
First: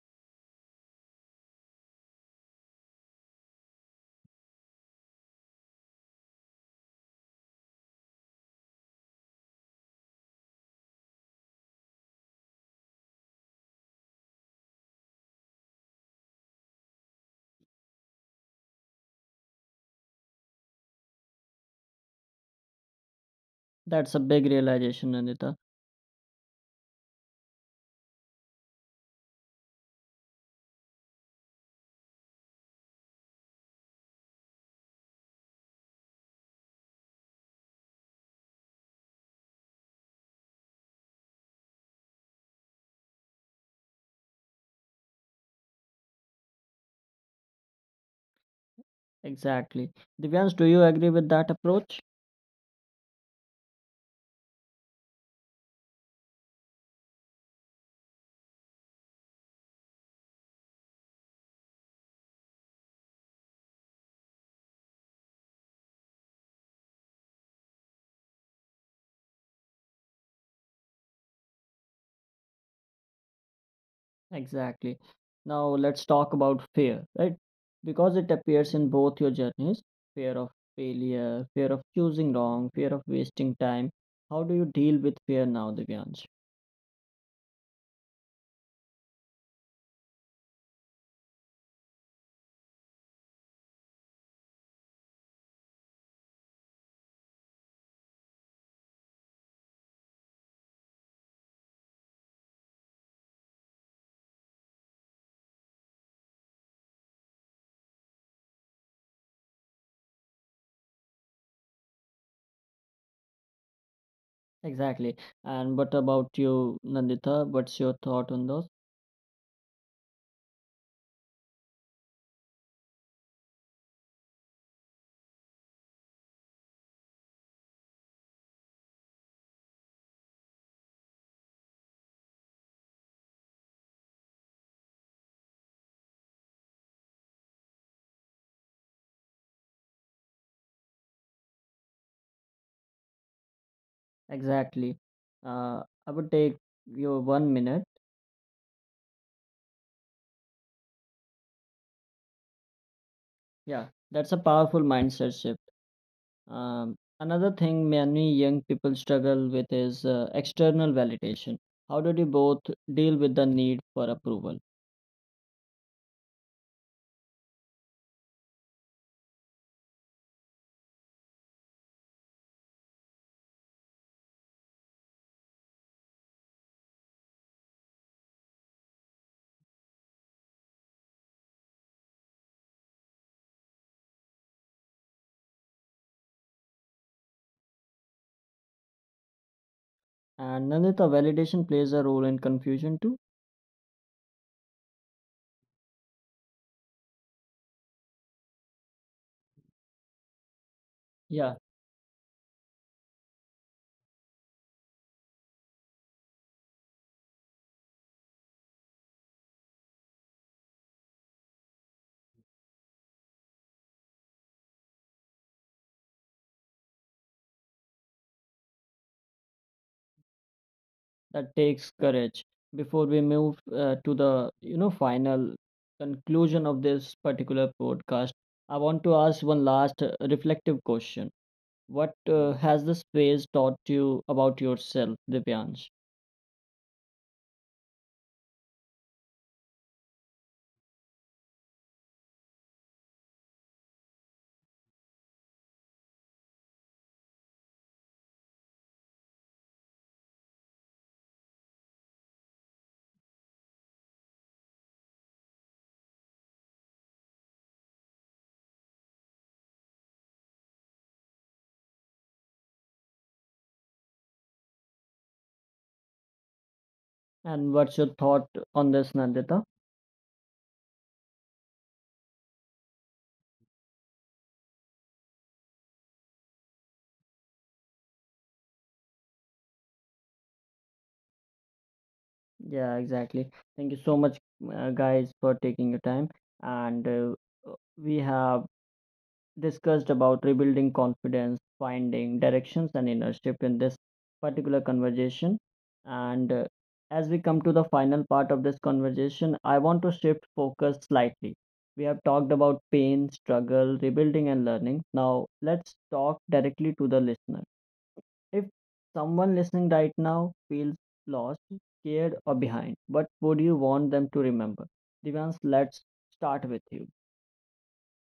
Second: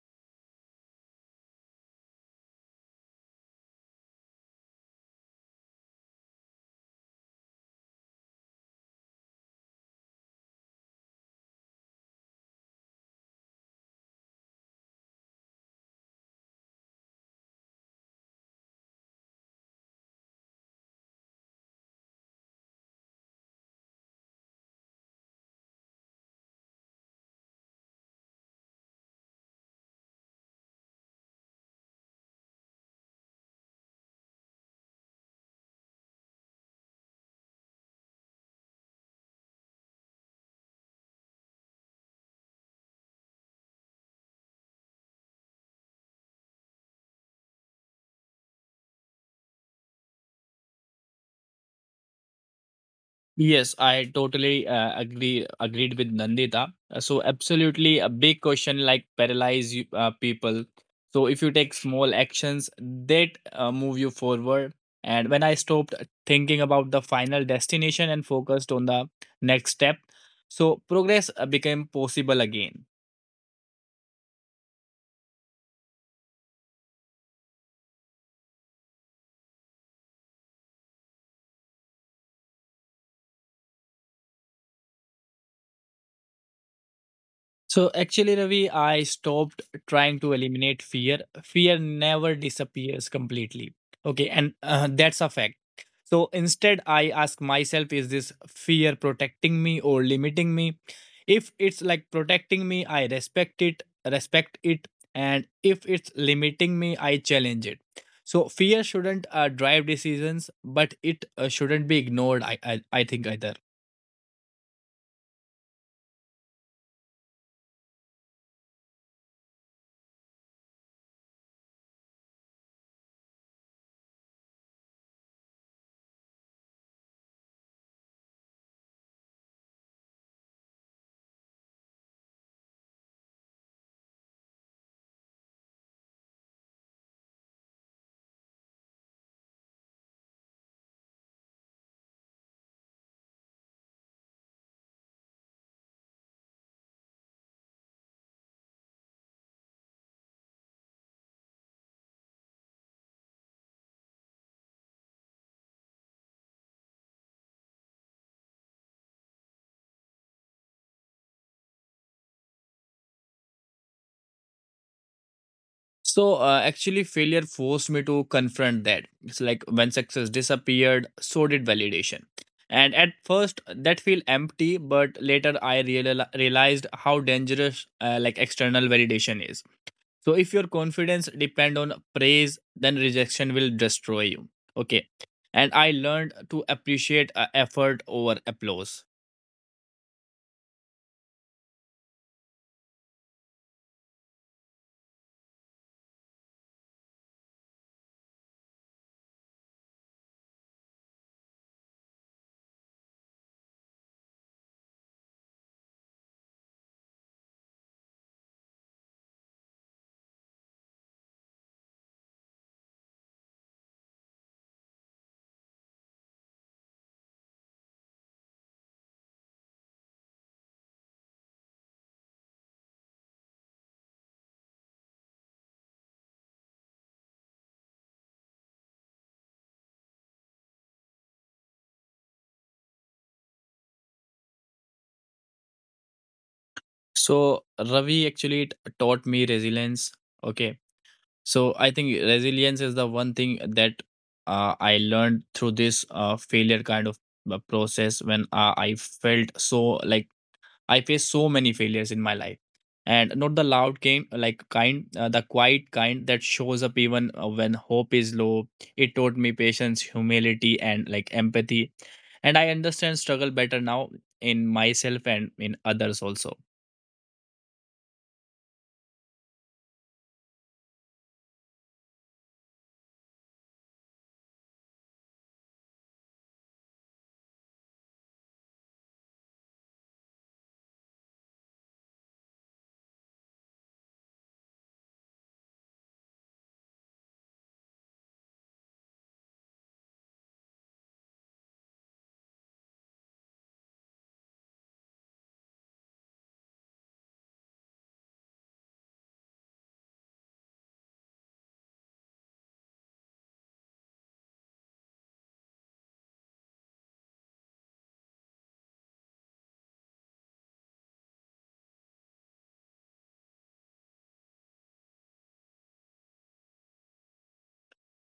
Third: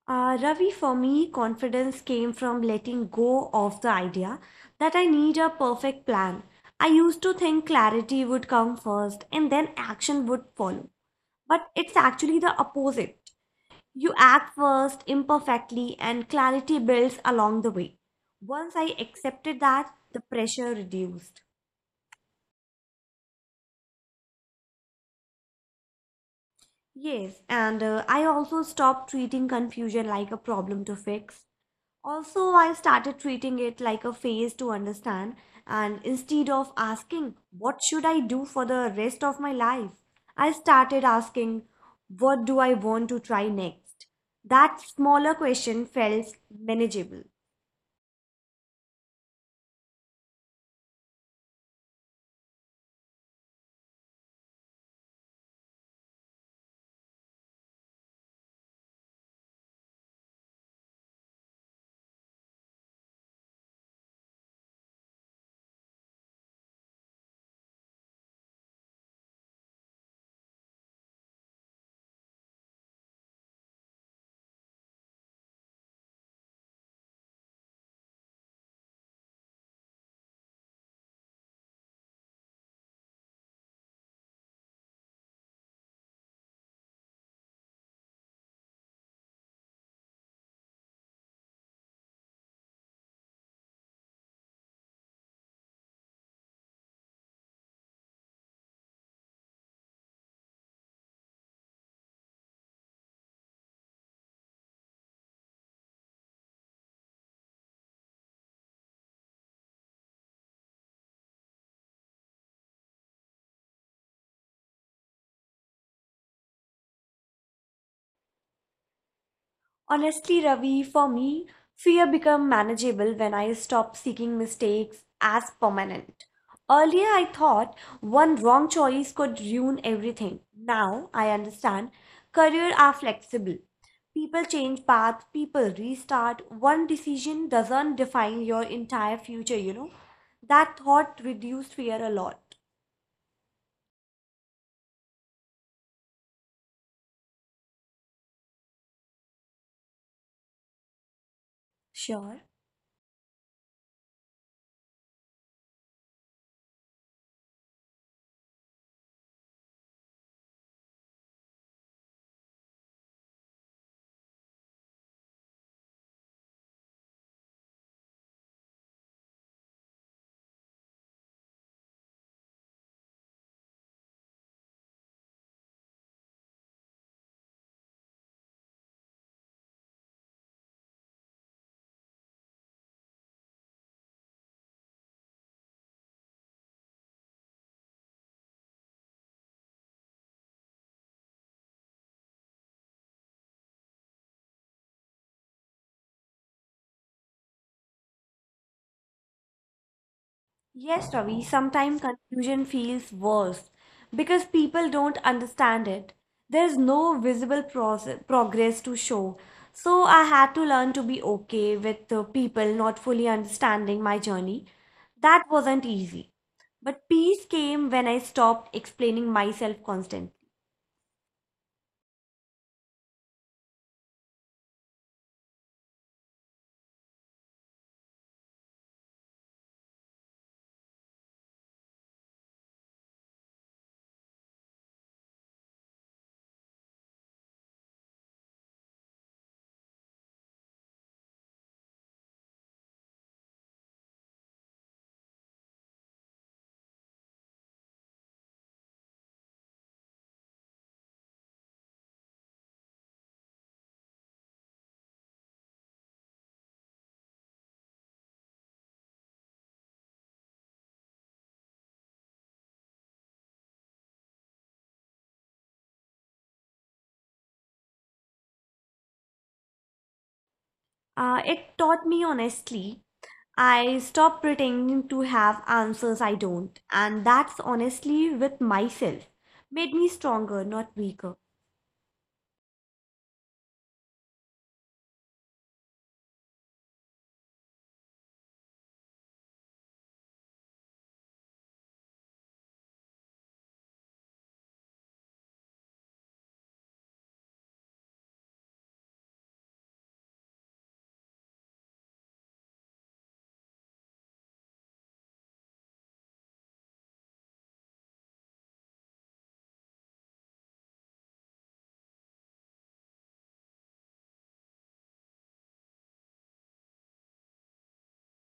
Speaker 3: Ravi, for me, confidence came from letting go of the idea that I need a perfect plan. I used to think clarity would come first and then action would follow. But it's actually the opposite. You act first imperfectly and clarity builds along the way. Once I accepted that, the pressure reduced.
Speaker 1: That's a big realization, Nandita.
Speaker 3: Yes, and I also stopped treating confusion like a problem to fix. Also, I started treating it like a phase to understand, and instead of asking, "What should I do for the rest of my life?" I started asking, "What do I want to try next?" That smaller question felt manageable.
Speaker 1: Exactly. Divyansh, do you agree with that approach?
Speaker 2: Yes, I totally agreed with Nandita. So absolutely a big question like paralyze you, people. So if you take small actions that move you forward, and when I stopped thinking about the final destination and focused on the next step, so progress became possible again.
Speaker 1: Exactly. Now let's talk about fear, right? Because it appears in both your journeys, fear of failure, fear of choosing wrong, fear of wasting time. How do you deal with fear now, Divyansh?
Speaker 2: So actually, Ravi, I stopped trying to eliminate fear. Fear never disappears completely. Okay, and that's a fact. So instead, I ask myself, is this fear protecting me or limiting me? If it's like protecting me, respect it, and if it's limiting me, I challenge it. So fear shouldn't drive decisions, but it shouldn't be ignored. I think either.
Speaker 1: Exactly. And what about you, Nandita? What's your thought on those?
Speaker 3: Honestly, Ravi, for me, fear become manageable when I stop seeking mistakes as permanent. Earlier, I thought one wrong choice could ruin everything. Now, I understand career are flexible. People change paths, people restart. One decision doesn't define your entire future, you know. That thought reduced fear a lot.
Speaker 1: Exactly. Uh, I would take your 1 minute.
Speaker 3: Sure.
Speaker 1: Yeah, that's a powerful mindset shift. Another thing many young people struggle with is external validation. How did you both deal with the need for approval?
Speaker 2: So actually, failure forced me to confront that. It's like when success disappeared, so did validation. And at first, that feel empty, but later I realized how dangerous external validation is. So if your confidence depend on praise, then rejection will destroy you. Okay, and I learned to appreciate effort over applause.
Speaker 1: And Nandita, validation plays a role in confusion too.
Speaker 3: Yes, Ravi,
Speaker 1: Yeah,
Speaker 3: sometimes confusion feels worse because people don't understand it. There's no visible progress to show. So I had to learn to be okay with people not fully understanding my journey. That wasn't easy. But peace came when I stopped explaining myself constantly.
Speaker 1: that takes courage. Before we move to the final conclusion of this particular podcast, I want to ask one last reflective question. What has this phase taught you about yourself, Divyansh?
Speaker 2: So Ravi, actually it taught me resilience. Okay. So I think resilience is the one thing that I learned through this failure kind of process when I faced so many failures in my life. And not the loud kind, the quiet kind that shows up even when hope is low. It taught me patience, humility, and empathy. And I understand struggle better now, in myself and in others also.
Speaker 1: And what's your thought on this, Nandita?
Speaker 3: It taught me honestly. I stopped pretending to have answers I don't, and that's honestly with myself. Made me stronger, not weaker.
Speaker 1: Yeah, exactly. Thank you so much, guys, for taking your time. And we have discussed about rebuilding confidence, finding directions, and innership in this particular conversation. And as we come to the final part of this conversation, I want to shift focus slightly. We have talked about pain, struggle, rebuilding, and learning. Now, let's talk directly to the listener. If someone listening right now feels lost, scared, or behind, what would you want them to remember? Divans, let's start with you.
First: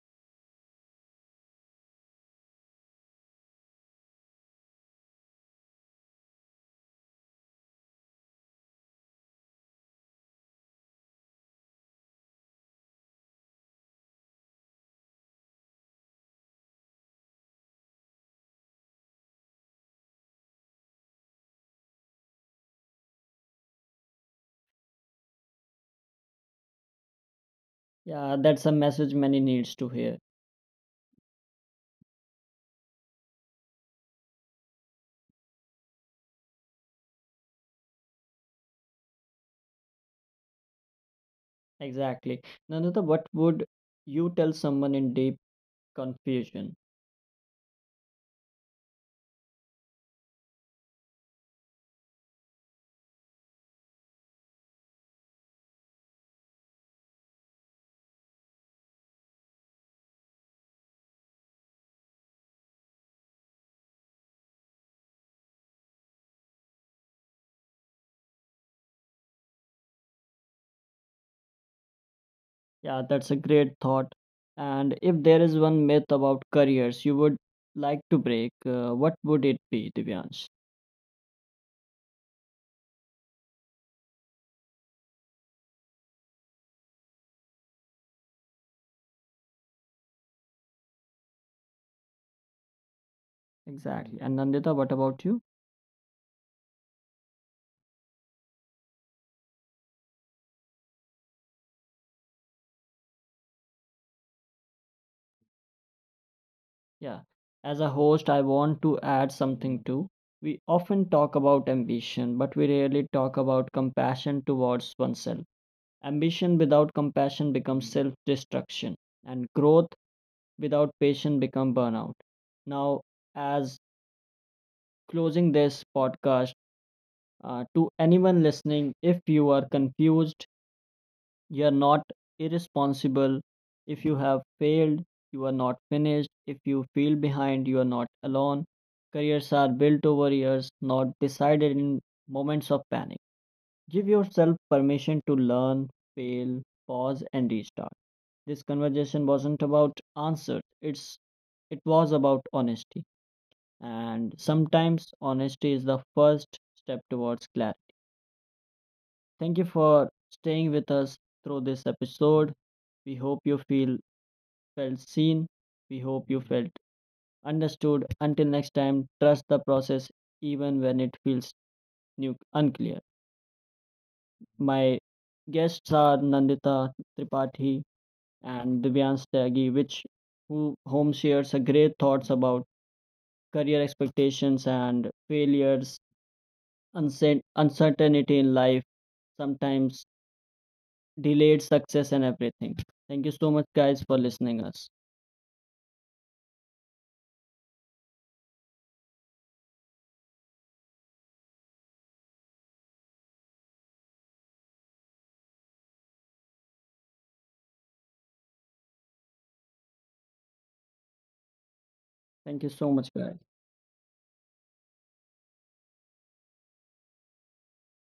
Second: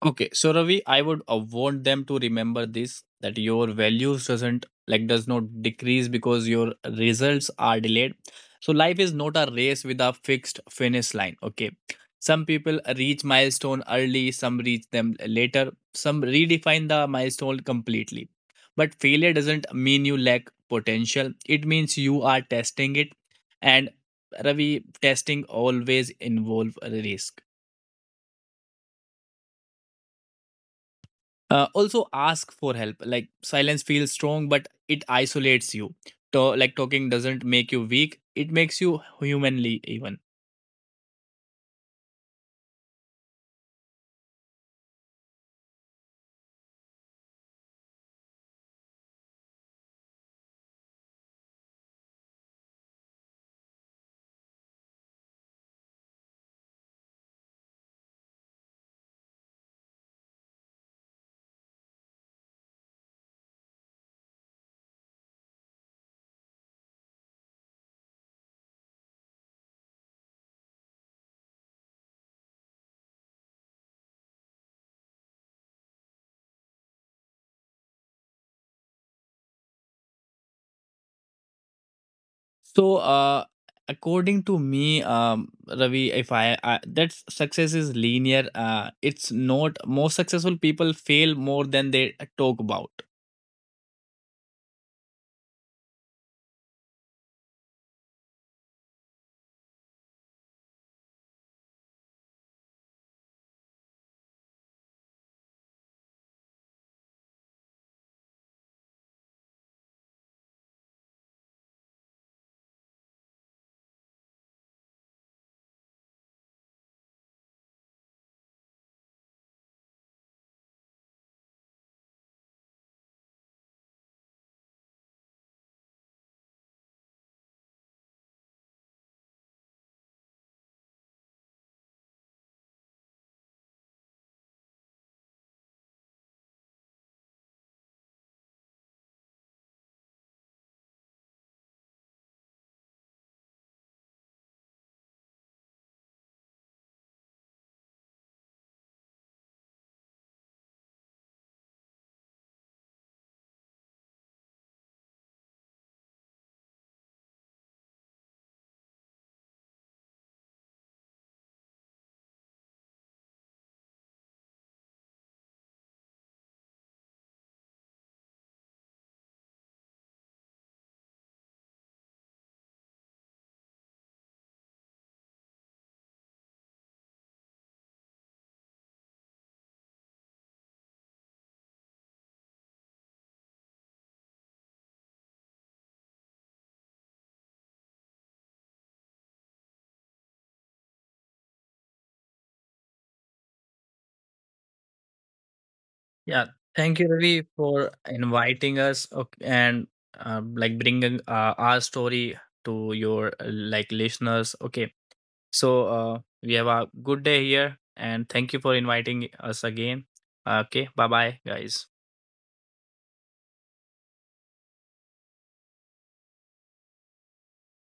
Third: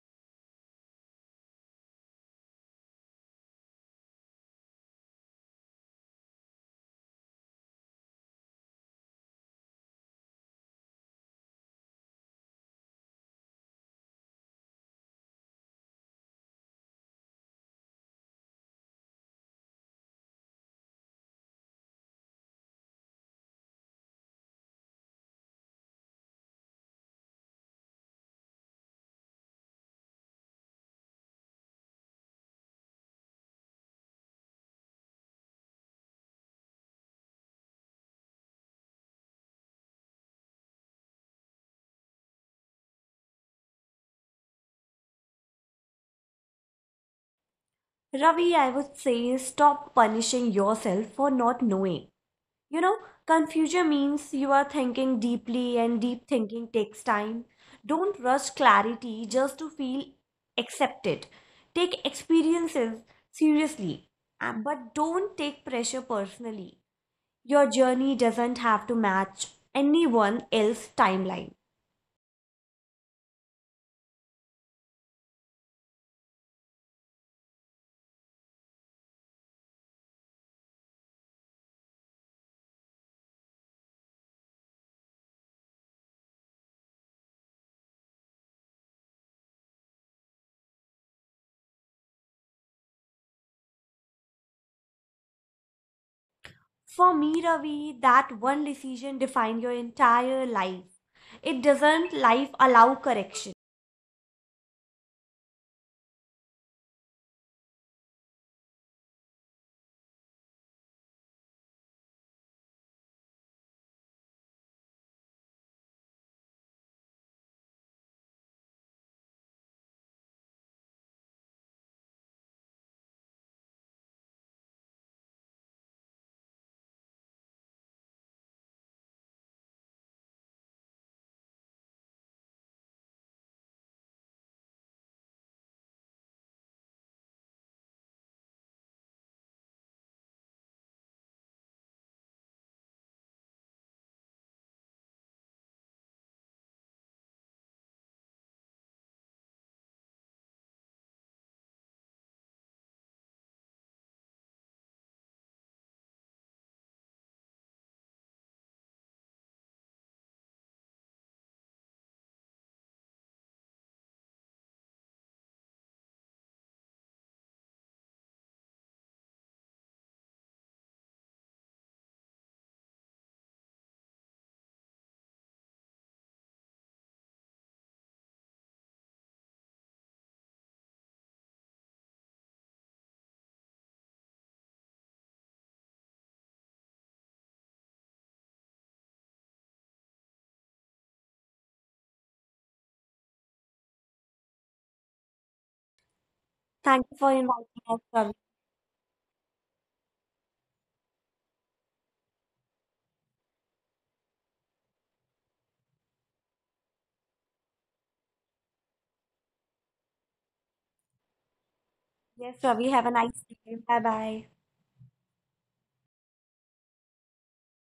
Speaker 2: Okay, so Ravi, I would want them to remember this, that your values does not decrease because your results are delayed. So life is not a race with a fixed finish line. Okay, some people reach milestone early, some reach them later, some redefine the milestone completely. But failure doesn't mean you lack potential. It means you are testing it, and Ravi, testing always involve a risk.
Speaker 1: Yeah, that's a message many needs to hear.
Speaker 2: Also ask for help. Like silence feels strong, but it isolates you. Talking doesn't make you weak; it makes you humanly even.
Speaker 1: Exactly. Nandita, what would you tell someone in deep confusion?
Speaker 3: Ravi, I would say stop punishing yourself for not knowing. You know, confusion means you are thinking deeply, and deep thinking takes time. Don't rush clarity just to feel accepted. Take experiences seriously, and- but don't take pressure personally. Your journey doesn't have to match anyone else's timeline.
Speaker 1: Yeah, that's a great thought. And if there is one myth about careers you would like to break, what would it be, Divyansh?
Speaker 2: So, according to me, Ravi, if I, I that success is linear. It's not. Most successful people fail more than they talk about.
Speaker 1: Exactly. And Nandita, what about you?
Speaker 3: For me, Ravi, that one decision defined your entire life. It doesn't life allow correction.
Speaker 1: Yeah, as a host, I want to add something too. We often talk about ambition, but we rarely talk about compassion towards oneself. Ambition without compassion becomes self destruction, and growth without patience becomes burnout. Now, as closing this podcast, to anyone listening, if you are confused, you are not irresponsible; if you have failed, you are not finished; if you feel behind, you are not alone. Careers are built over years, not decided in moments of panic. Give yourself permission to learn, fail, pause, and restart. This conversation wasn't about answers, it was about honesty. And sometimes honesty is the first step towards clarity. Thank you for staying with us through this episode. We hope you feel felt seen. We hope you felt understood. Until next time, trust the process even when it feels unclear. My guests are Nandita Tripathi and Divyansh Tyagi, which who home shares a great thoughts about career expectations and failures, uncertainty in life, sometimes delayed success and everything. Thank you so much guys for listening us.
Speaker 2: Yeah. Thank you,
Speaker 3: Thank
Speaker 2: Ravi,
Speaker 3: you for
Speaker 2: for
Speaker 3: inviting us, Ravi.
Speaker 2: inviting us, okay, and bringing our story to your listeners. Okay. So we have a good day here, and thank you for inviting us again. Okay, bye bye, guys.
Speaker 1: Thank you
Speaker 3: Yes,
Speaker 1: so much
Speaker 3: Ravi, have a
Speaker 1: guys.
Speaker 3: nice day. Bye bye.